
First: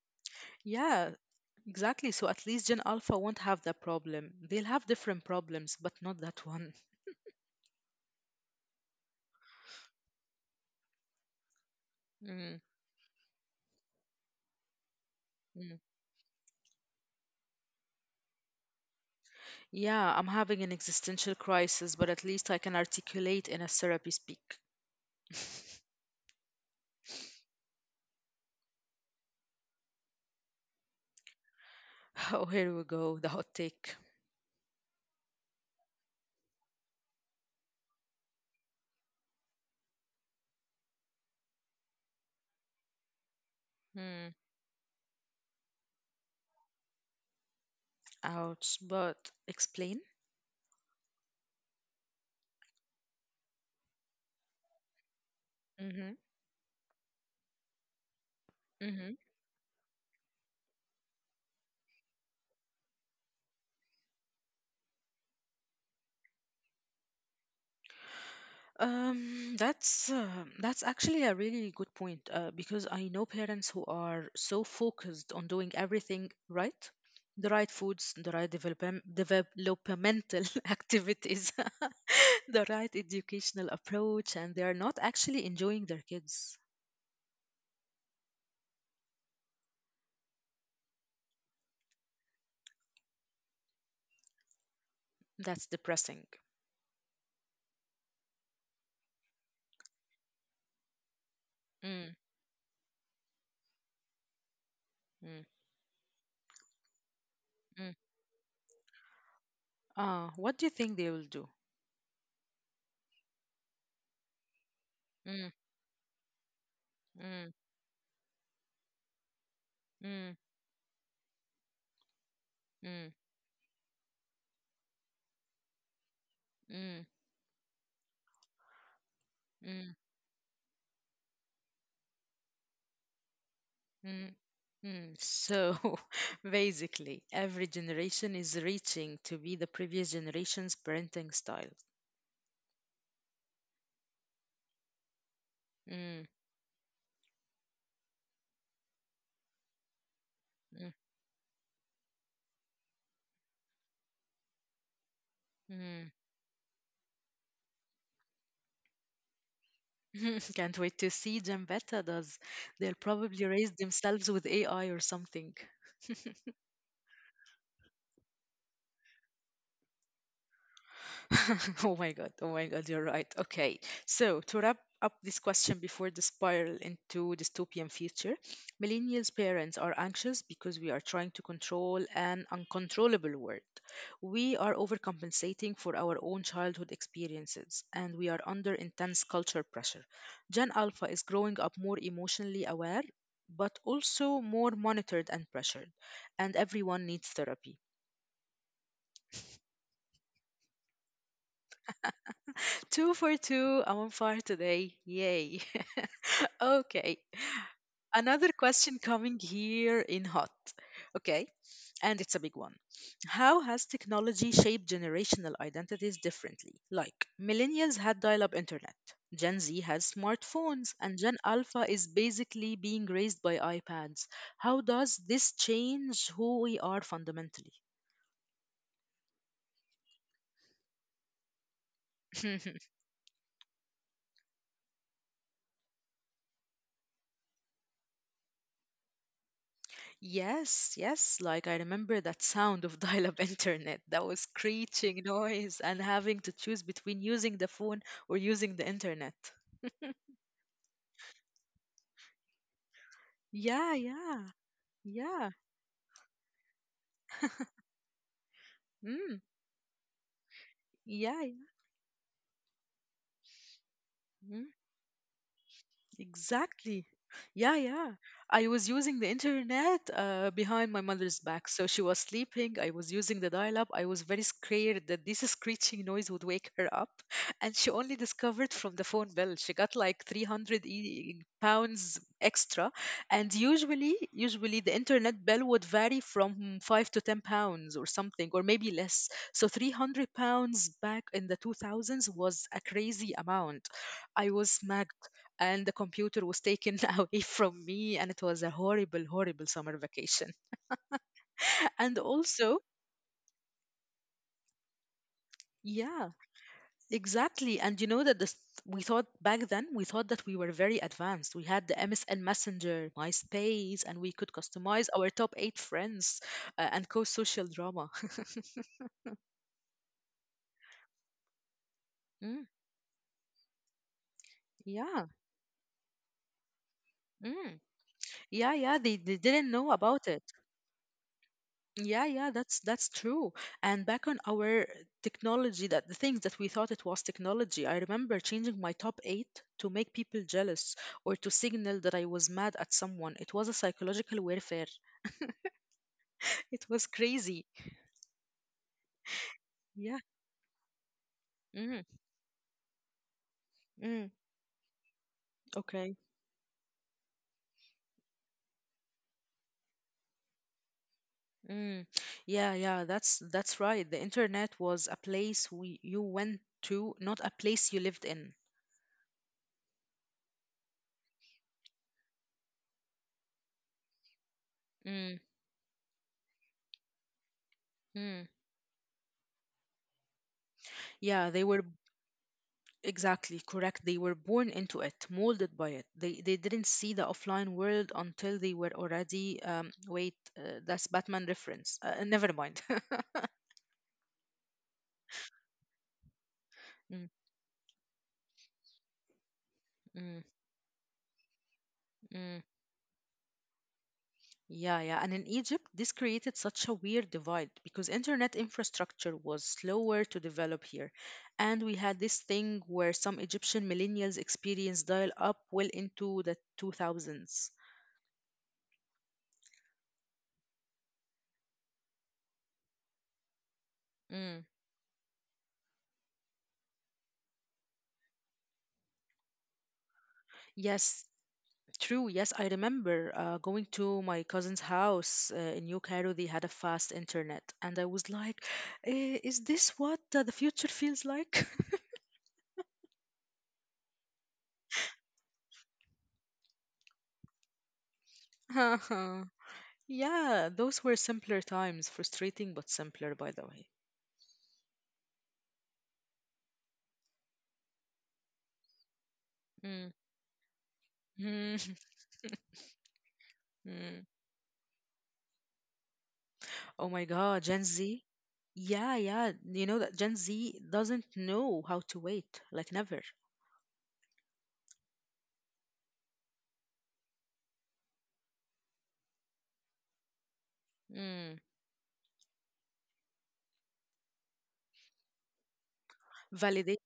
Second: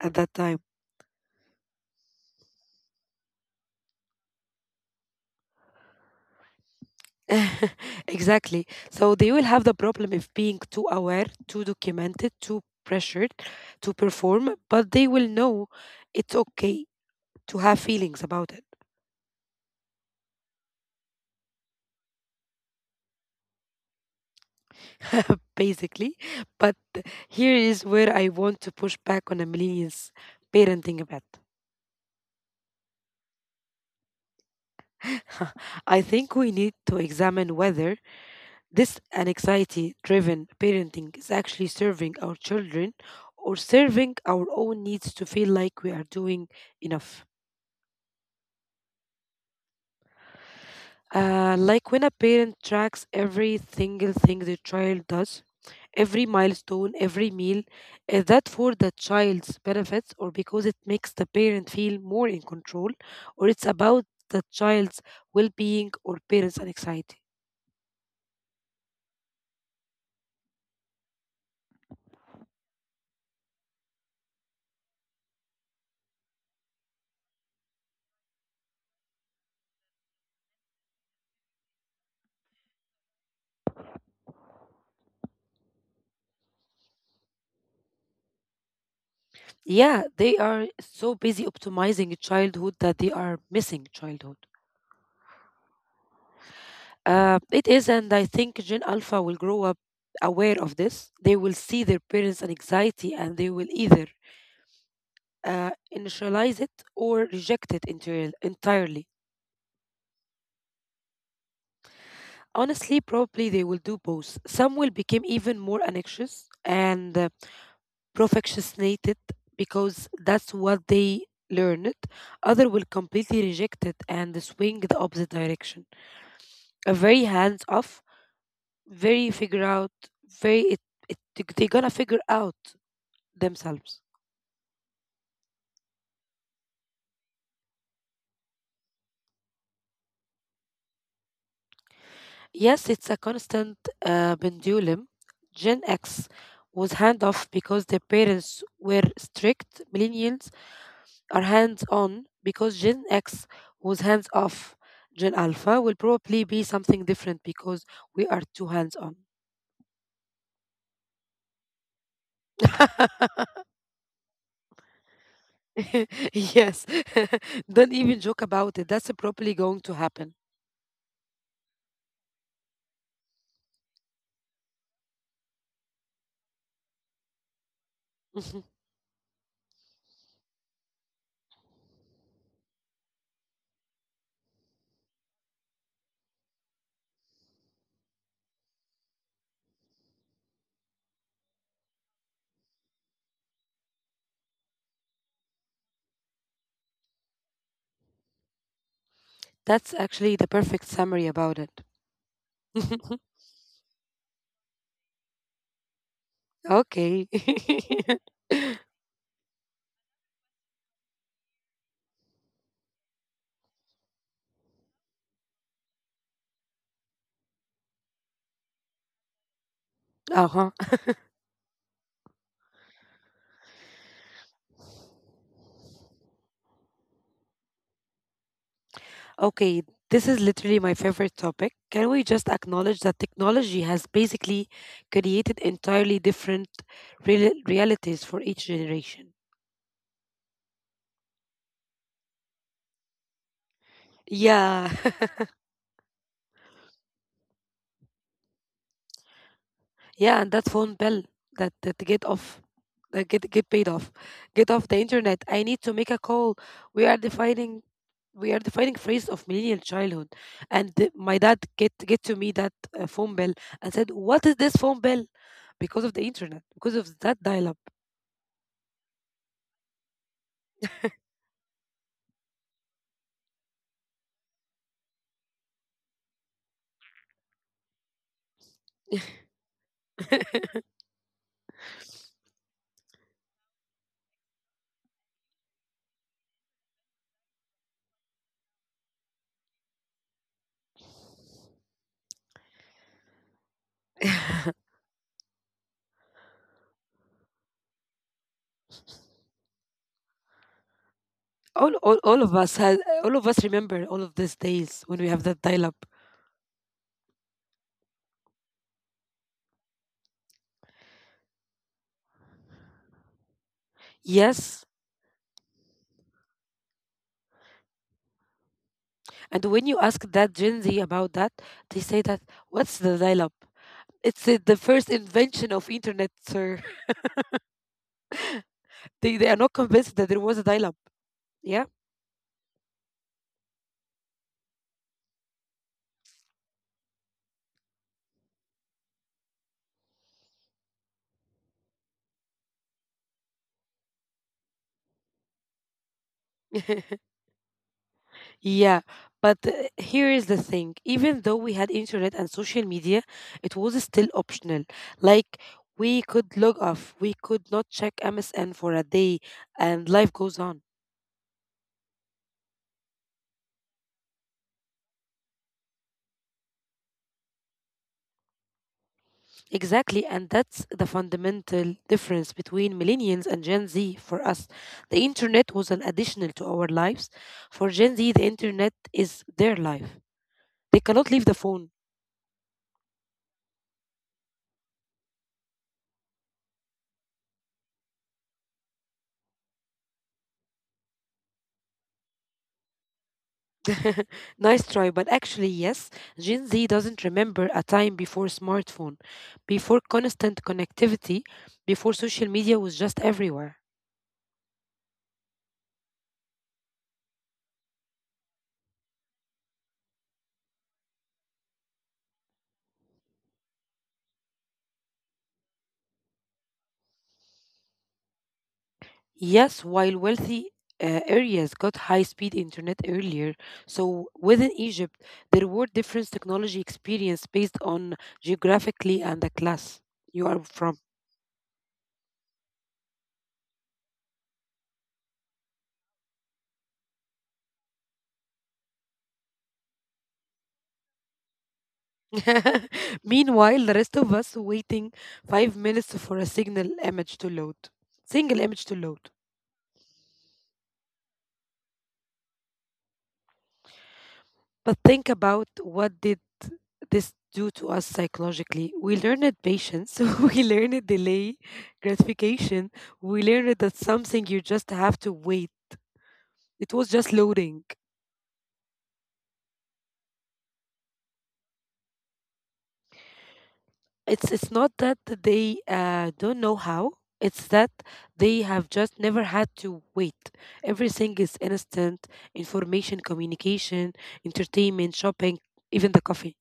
at that time. yeah, exactly. So at least Gen Alpha won't have that problem. They'll have different problems, but not that one. [LAUGHS] Exactly. So they will have the problem of being too aware, too documented, too Mm. pressured to perform, but they will know mm. it's okay to have feelings about it, Yeah, I'm having an existential crisis, but at least I can articulate in a therapy speak. [LAUGHS] basically. But here is where I want to push back on a millennials parenting a bit. Oh, here we go, the hot take. [LAUGHS] I think we need to examine whether this anxiety driven parenting is actually serving our children or serving our Hmm, own needs to feel like we are doing enough. ouch, but explain? Like when a parent tracks every single thing the child does, every Mm-hmm, milestone, every meal, is that for the mm-hmm. child's benefits, or because it makes the parent feel more in control, or it's about the child's well being or parents' anxiety? Um, that's uh, that's actually a really good point because I know parents who are so focused on doing everything right, the right foods, the right developmental [LAUGHS] activities, [LAUGHS] the right educational approach, and they are not actually enjoying their kids. Yeah, they are so busy optimizing childhood that they are missing childhood. That's depressing. It is, and I think Gen Alpha will grow up aware of this. They will see their parents' Mm, anxiety and they will either uh, mm, initialize it or reject it mm. entirely. What do you think they will do? Honestly, probably they will do both. Some will become even more Mm, anxious and mm, perfectionistic because that's what mm, they learned. Other will completely mm, reject it and swing the opposite direction. A very hands mm, off, very figure out, mm, very it, it they're gonna figure out themselves. mm, mm. So [LAUGHS] basically, every generation is reaching to be the previous generation's parenting style. Yes, it's a constant pendulum. Gen X was Mm, hands off because their parents were strict. Millennials are mm, hands on because Gen X was hands off. Gen Alpha will probably be mm. something different because we are too hands on. [LAUGHS] Can't wait to see Jambetta does. They'll probably raise themselves with AI or something. [LAUGHS] Yes. [LAUGHS] Don't even joke about it. That's probably going to happen. [LAUGHS] Oh my god, oh my god, you're right. Okay, so to wrap up this question before the spiral into dystopian [LAUGHS] future, millennials' parents are anxious because we are trying to control an uncontrollable world. We are overcompensating for our own childhood experiences, and we are under intense culture pressure. Gen Alpha is growing up more emotionally aware. But also more monitored and pressured, and everyone needs therapy. That's actually the perfect summary about it. Two for [LAUGHS] two, I'm on fire today. Yay. [LAUGHS] Okay. Okay. Another question coming here in hot. Okay. And it's a big one. How has technology shaped generational identities differently? Like, millennials had dial up internet, Gen Z has [LAUGHS] Uh smartphones, huh. and Gen Alpha is basically being raised by iPads. How does this change who we are fundamentally? Okay. This is literally my favorite topic. Can we just [LAUGHS] acknowledge that technology has basically created entirely different realities for each generation? Yes, yes. Like I remember that sound of [LAUGHS] dial-up internet, that was screeching Yeah, noise and having to choose between using the phone or using the internet. yeah, and that phone bill, that get off, that Yeah, get paid yeah, off, get off the yeah. internet. I need to make a call. We are defining, we are defining Mm, phrase of millennial childhood, and yeah, my dad get to me that phone bill and said, yeah. "What is this phone bill?" Because of the internet, Exactly. because of Yeah, that yeah. dial-up. I was using the internet behind my mother's back. So she was sleeping. I was using the dial up. I was very scared that this [LAUGHS] screeching noise would wake her up. [LAUGHS] And she only discovered from the phone bill. She got like 300 [LAUGHS] pounds extra. And usually the internet bill would vary from 5 to 10 pounds or something, or maybe less. So 300 pounds back in the 2000s was a crazy amount. I was mad and the computer was taken [LAUGHS] away from me, and it was a horrible summer vacation. [LAUGHS] And also all of us has, all of us remember all of these days when we have that yeah, dial-up. exactly. And you know that this we thought back then, we thought that we were very advanced. We had the MSN Messenger, Myspace, and we could customize Yes, our top eight friends, and co-social drama. and when you ask that Gen Z about that, they [LAUGHS] say mm, that what's the dial-up? It's the yeah, first invention of internet, sir. [LAUGHS] mm, yeah, yeah, they didn't they know are not about it. convinced that there was a dial-up. Yeah. Yeah, yeah, that's true. And back on our technology, that the things that we thought it was technology, I remember changing my top eight to make people jealous or to signal that I was mad at someone. It was a psychological warfare. [LAUGHS] It was [LAUGHS] crazy. Yeah, but Yeah. here is the thing. Even though Mm, we had internet and social media, it mm, was still optional. Like okay. we could log off, we could not check MSN for a day, and life goes on. Mm. Yeah, yeah, that's right. The internet was a place we you went to, not a place you lived in. Exactly, and that's the fundamental difference between millennials and Gen Z for us. Mm, The internet was an additional to our lives. For mm. Gen Z, the internet is their life. They Yeah, they cannot were leave the phone. exactly, correct. They were born into it, molded by it. They didn't see the offline world until they were already. That's Batman reference. Never mind. [LAUGHS] [LAUGHS] Nice try, but actually, yes, Gen Z Mm, doesn't remember a time before smartphone, before mm, constant connectivity, before mm. social media was just everywhere. Yeah, yeah. And in Egypt, this created such a weird divide because internet infrastructure was slower to develop here. And we had this thing where some Egyptian millennials experienced dial up well into the 2000s. Yes, while wealthy areas got high speed internet earlier, Mm. so within Egypt, there were different technology experience based on geographically and the class you are Yes, from. true, yes, I remember going to my cousin's house in New Cairo. They had a fast internet, and I was like, "Eh, is this what the future feels like?" [LAUGHS] Meanwhile, the rest of us waiting 5 minutes for a signal image to load, single image to [LAUGHS] load. Yeah, those were simpler times, frustrating but simpler, by the way. But think about what did this do to us psychologically? We learned Mm. patience, [LAUGHS] we learned Mm. delay [LAUGHS] gratification, we learned Mm. that something you just have to wait. Oh my It was God, just Gen Z. loading. Yeah, yeah, you know that Gen Z doesn't know how to wait, like never. It's not that they don't know how. It's that they have just never had to wait. Mm. Everything is instant: information, communication, entertainment, shopping, even the coffee.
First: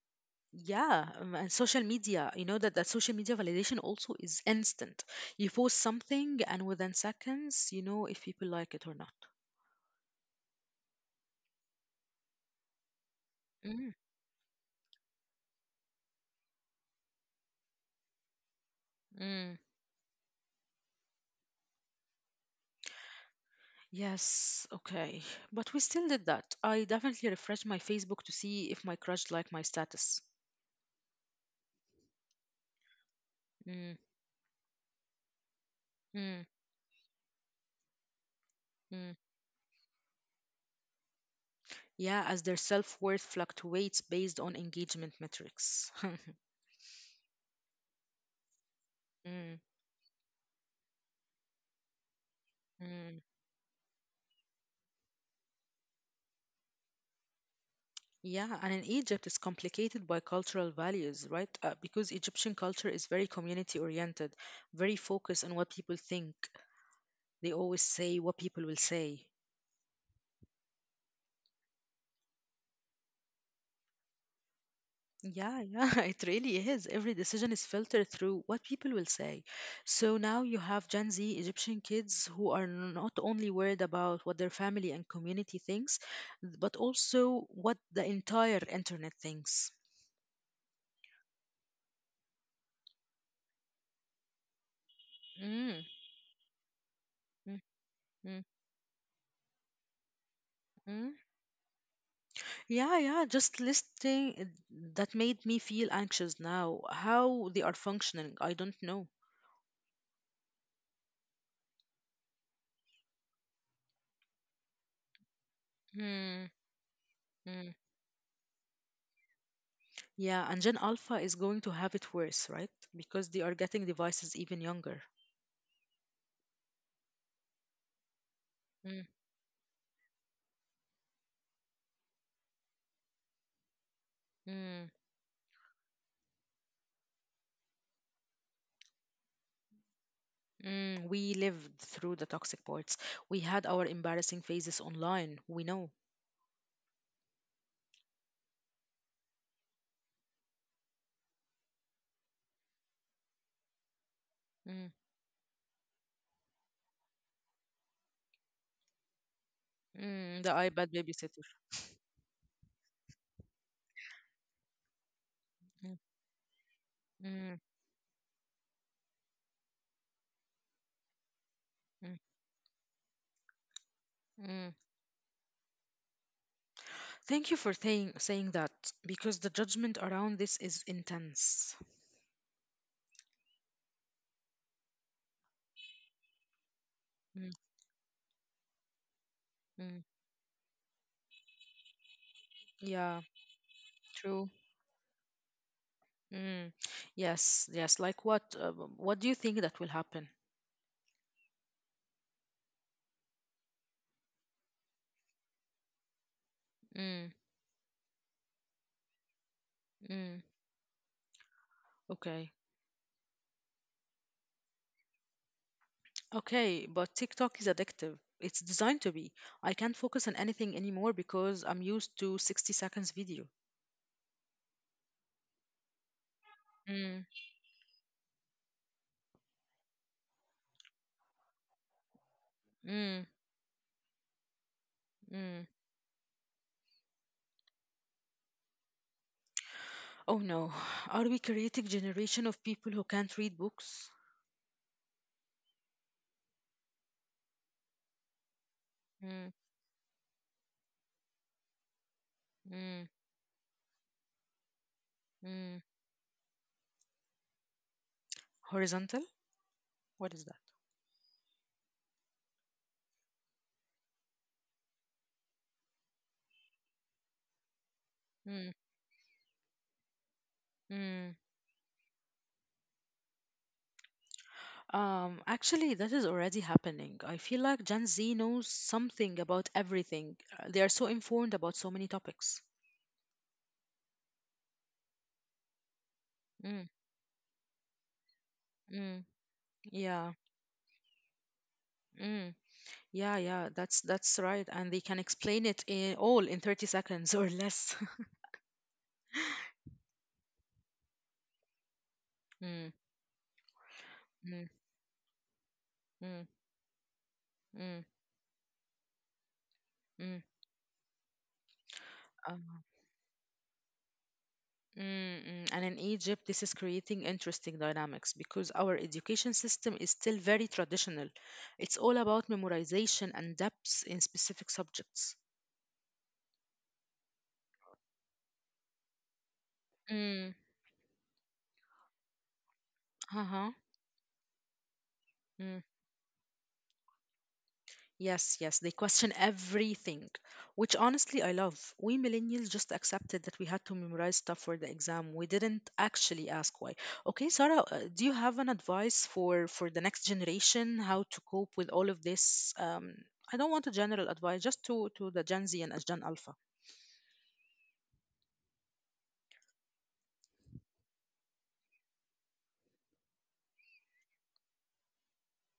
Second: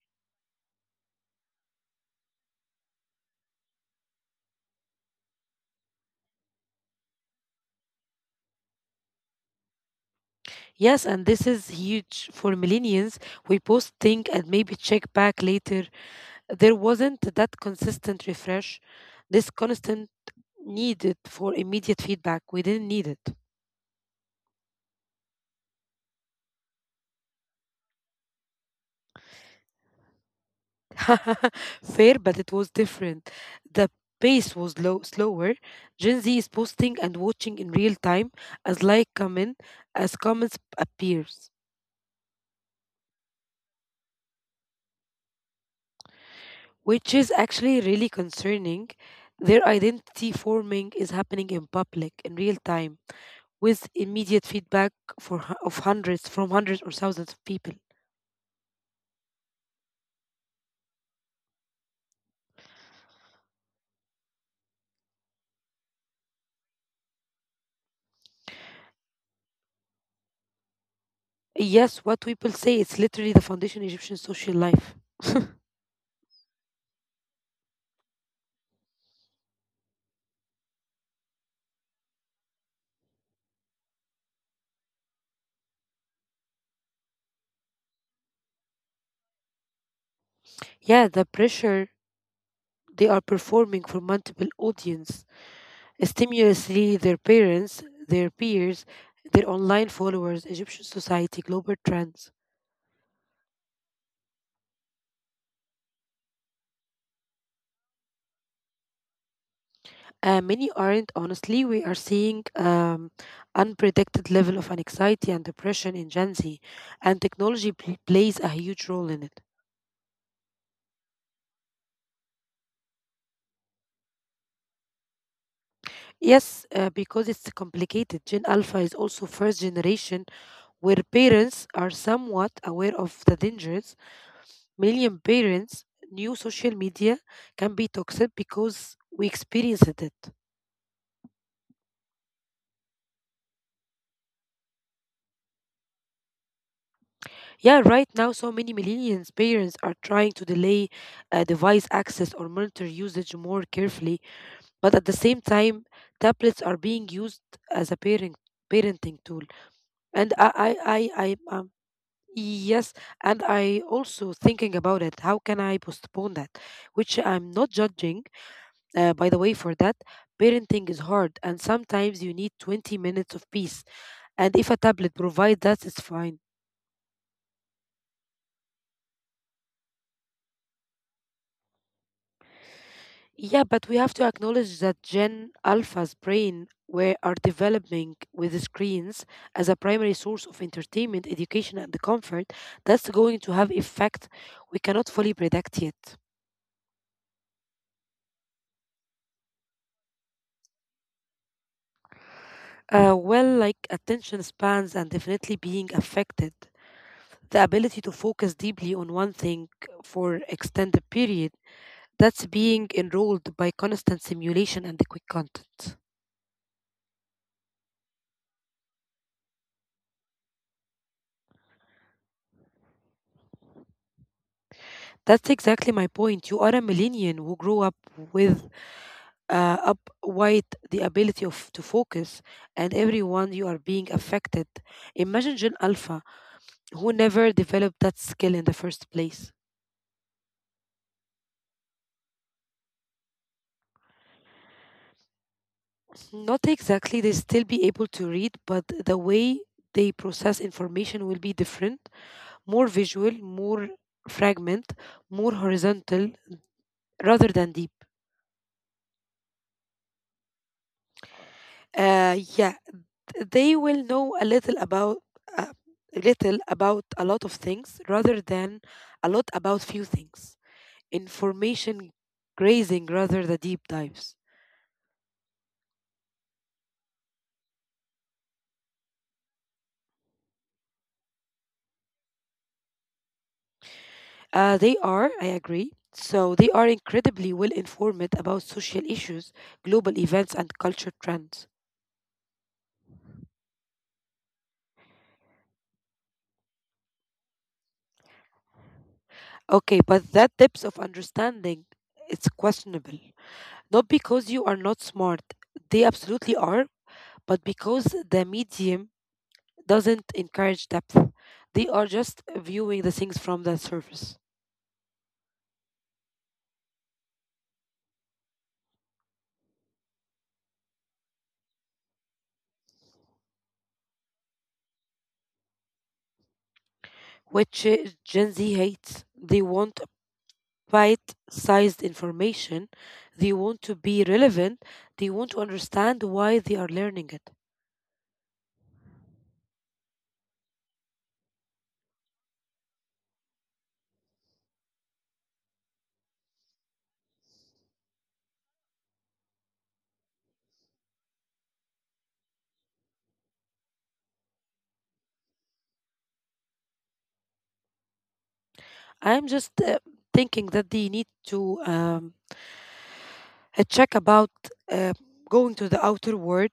Yeah, and social media, you know that social media validation also is instant. You post something and within seconds you know if people like it or not. Yes, and this is huge for millennials. We mm, post think and maybe check back later. There wasn't that consistent refresh. This mm. constant needed for immediate feedback. We didn't need it. Yes, okay, but we still did that. I definitely refreshed my Facebook to see if my crush liked my status. [LAUGHS] Fair, but it was different. The mm, pace was low, slower. Gen Z mm, is posting and watching in real time as like mm. comment as comments appears, Yeah, as their self-worth fluctuates based on engagement metrics. [LAUGHS] which is actually really concerning. mm, Their identity forming is happening in public in real time mm. with immediate feedback for of hundreds from hundreds or thousands of people. Yeah, and in Egypt, it's complicated by cultural values, right? Because Egyptian culture is very community oriented, very focused on what people think. They always say what people will say. Yes, what people say, it's literally the foundation Egyptian social life. [LAUGHS] Yeah, yeah, [LAUGHS] it really is. Every decision is filtered through what people will say. So now you have Gen Z Egyptian kids who are not only worried about what their family and community thinks, but also what the entire internet thinks. Yeah, the pressure they are performing for multiple audience, Mm, stimulously their mm, parents, their mm, peers, their online followers, Egyptian mm. society, global trends. Yeah, yeah, just that made me feel anxious now. How they are functioning, I don't know. Many aren't honestly. We are seeing unpredicted level of anxiety and depression in Gen Hmm. Z, and hmm. technology plays a huge role in it. Yeah, and Gen Alpha is going to have it worse, right? Because they are getting devices even younger. Yes, because it's complicated. Gen Alpha is Mm, also first generation where parents are somewhat aware of the dangers. mm, Million parents new social media can be toxic because we experienced it. Mm, we lived through the toxic parts. We had our embarrassing phases online. We know. Yeah, right now so many millennials parents are trying to delay device access or monitor usage more carefully. But at the mm, same time, tablets are being used as a parenting tool. And The iPad I babysitter. yes, and I also thinking about it. How can I mm, postpone that? Which I'm not mm, judging, by the way, for that. Parenting is hard, and sometimes you mm, need 20 minutes of peace. And if a mm, tablet provides that, it's fine. Thank you for saying that because the judgment around this is intense. Yeah, but we have to acknowledge that Gen Alpha's brain were are mm, developing with screens as a primary source of mm. entertainment, education, and comfort. That's going to have Yeah, effect we cannot fully true. predict yet. Mm. Yes, yes. Like what do you think that will happen? Well, like attention spans and definitely being affected. The ability to Mm. focus deeply on one thing for extended Mm. period. That's being enrolled Okay. by constant simulation and the quick content. Okay, but TikTok is addictive. It's designed to be. I can't focus on anything anymore because I'm used to 60 seconds video. That's exactly my point. You are a millennial who grew up Mm. with up white the ability of to focus, and everyone you are being Mm. affected. Imagine Gen Alpha Mm. who never developed that skill in the first place. Oh no. [SIGHS] Are we creating generation of people who can't read books? Not exactly, they still be able to read, but the way they Mm. process information will be different: more visual, more Mm. fragment, more horizontal Mm. rather than deep. Horizontal? What is that? Yeah, they will know a little about uh, a lot of things rather than a lot Mm. about few things. Information Mm. grazing rather than deep dives. Actually, that is already happening. I feel like Gen Z knows something about everything. They are so informed about so many topics. They are, I agree. So they are incredibly well Mm, informed about social issues, global mm, events, and culture yeah, trends. mm, yeah, yeah. That's right, and they can explain all in 30 seconds or less. [LAUGHS] Okay, but that depth of understanding it's questionable. Mm, Not because you are not smart, mm, they absolutely are, mm, but because the mm, medium doesn't encourage depth. mm. They are just viewing the things Um, from the surface, mm, mm. And in Egypt, this is creating interesting dynamics because our education system is still very traditional. It's all about memorization and depths in specific subjects. which Gen Z hates. They want bite Mm, sized information. They want to be uh-huh. relevant. They want to understand why Mm. they are learning it. Yes, yes, they question everything, which honestly I love. We millennials just accepted that we had to memorize stuff for the exam. We didn't actually ask why. Okay, Sarah, do you have an advice for the next generation how to cope with all of this? I don't want a general advice, just to the Gen Z and as Gen Alpha. I'm just thinking that they need to check about uh, going to the outer world,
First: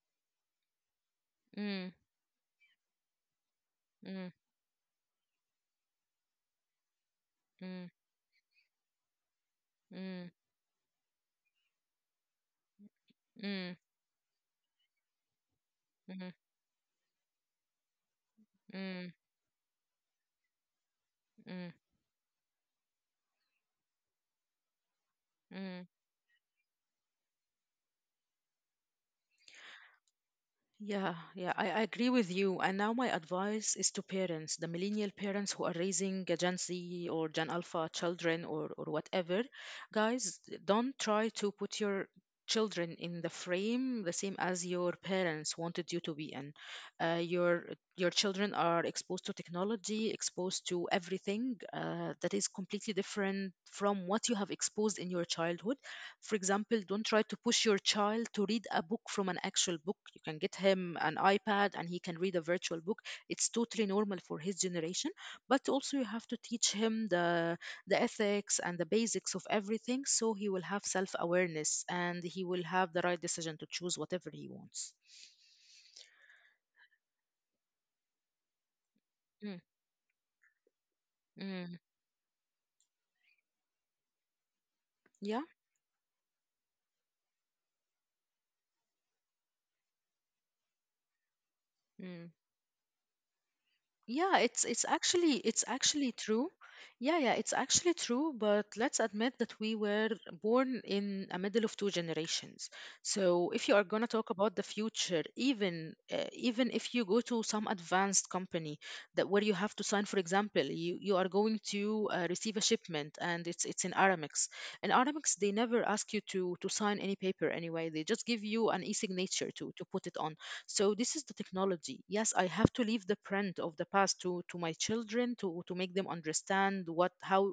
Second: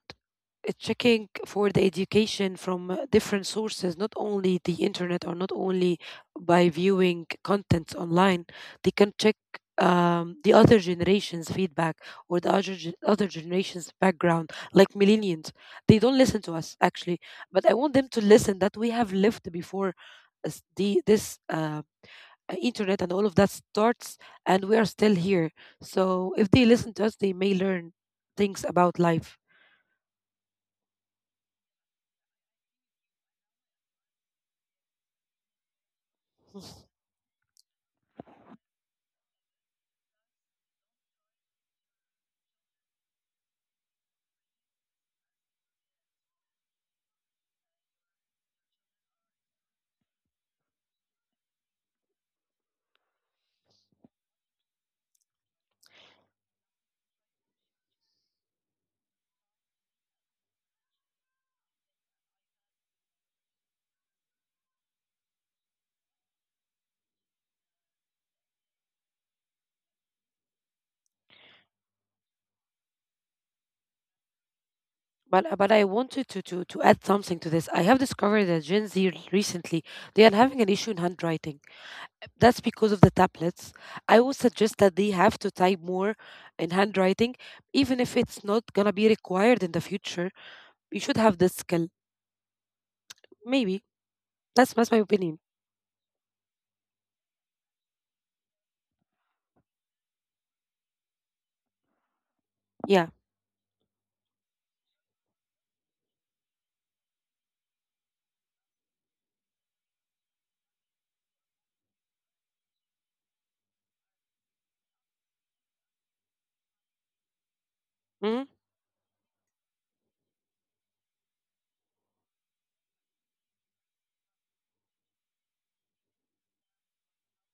checking for the Mm, education from different sources, not mm, only the internet or not only by viewing mm, contents online. They can check mm, the other generation's feedback or the other mm, generation's background, like millennials. They don't mm, listen to us actually, but I want them to listen that we have mm, lived before us the, this. mm, Internet and all of that starts and we are still here, mm. so if they listen to us they may learn things about life. Yeah, yeah, I agree with you. And now my advice is to parents, the millennial parents who are raising a Gen [LAUGHS] Z or Gen Alpha children or whatever, guys, don't try to put your children in the frame the same as your parents wanted you to be in. Uh, your your children are exposed to technology, exposed to everything that is completely different from what you have exposed in your childhood, for example, don't try to push your child to read a book from an actual book. You can get him an iPad and he can read a virtual book. It's totally normal for his generation, but also you have to teach him the ethics and the basics of everything so he will have self-awareness and he will have the right decision to choose whatever he wants. But I wanted to add something to this. I have discovered that Gen Z Mm, recently they are having an issue in handwriting. mm, That's because of the tablets. I would suggest that they have yeah. to type more in handwriting, even if it's not gonna be required in the future. You should have this skill. mm. Maybe. Yeah, That's my opinion. it's actually true. Yeah, yeah, it's actually true, but let's admit that we were born in a middle of two generations. Yeah. So if you are going to talk about the future, even if you go to some advanced company that where you have to sign, for example, you are going to receive a shipment and it's in Aramex. In Aramex, they never ask you to sign any paper anyway. They just Mm-hmm. give you an e-signature to put it on. So this is the technology. Yes, I have to leave the print of the past to my children to make them understand what,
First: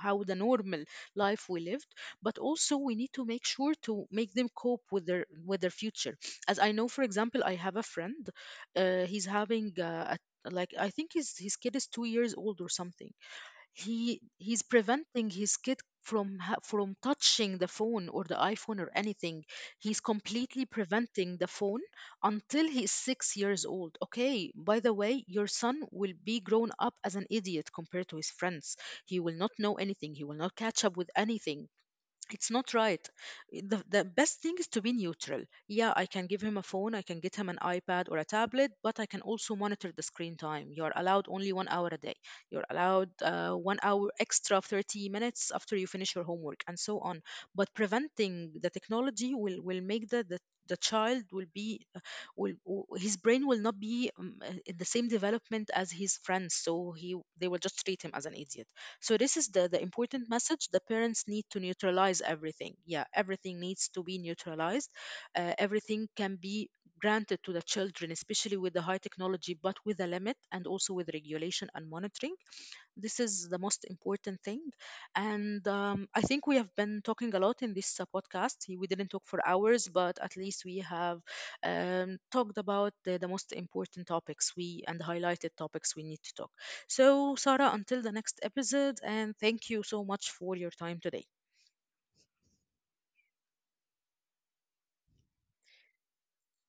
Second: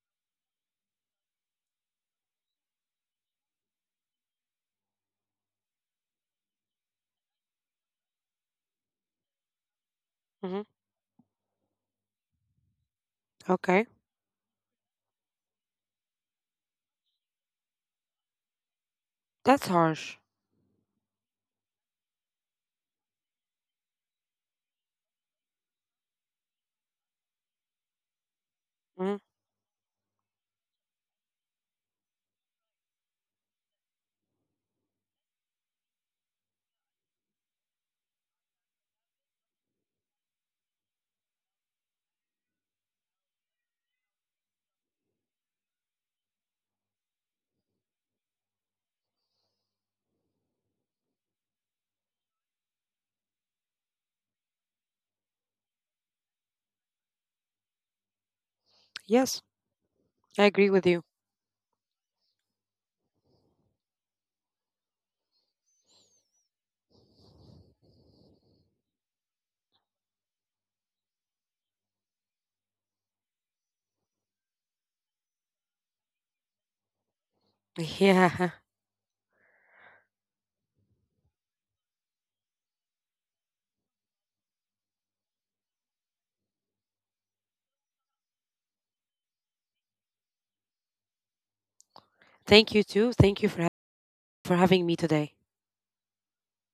how the normal life we lived, but also we need to make sure to make them cope with their future. As I know, for example, I have a friend, he's having a Mm-hmm. like I think his kid is 2 years old or something. Okay. He's preventing his kid from touching the phone or the iPhone or anything. That's He's harsh. completely preventing the phone until he's 6 years old. Okay, by the way, your son will be grown up as an idiot compared to his friends. Mm. He will not know anything, he will not catch up with anything. It's not right. The best thing is to be neutral. Yeah, I can give him a phone, I can get him an iPad or a tablet, but I can also monitor the screen time. You're allowed only 1 hour a day, you're allowed 1 hour extra of 30 minutes after you finish your homework and so on. But preventing the technology will make the child will be will w- his brain will not be in the same development as his friends, so he they will just treat him as an idiot. So Yes, this is the important I agree message, the with you. parents need to neutralize everything. Yeah, everything needs to be neutralized. Everything can be granted to the children, especially with the high technology, but with a limit and also with regulation and monitoring. This is the most important thing. And I think we have been talking a lot in [LAUGHS] this Yeah. podcast. We didn't talk for hours, but at least we have talked about the most important topics we and highlighted topics we need to talk. So, Sarah, until the next episode, and thank you so much for your time today. Thank you too. Thank you for for having me today.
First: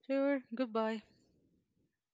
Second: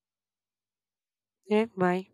Sure, goodbye. Yeah. Bye.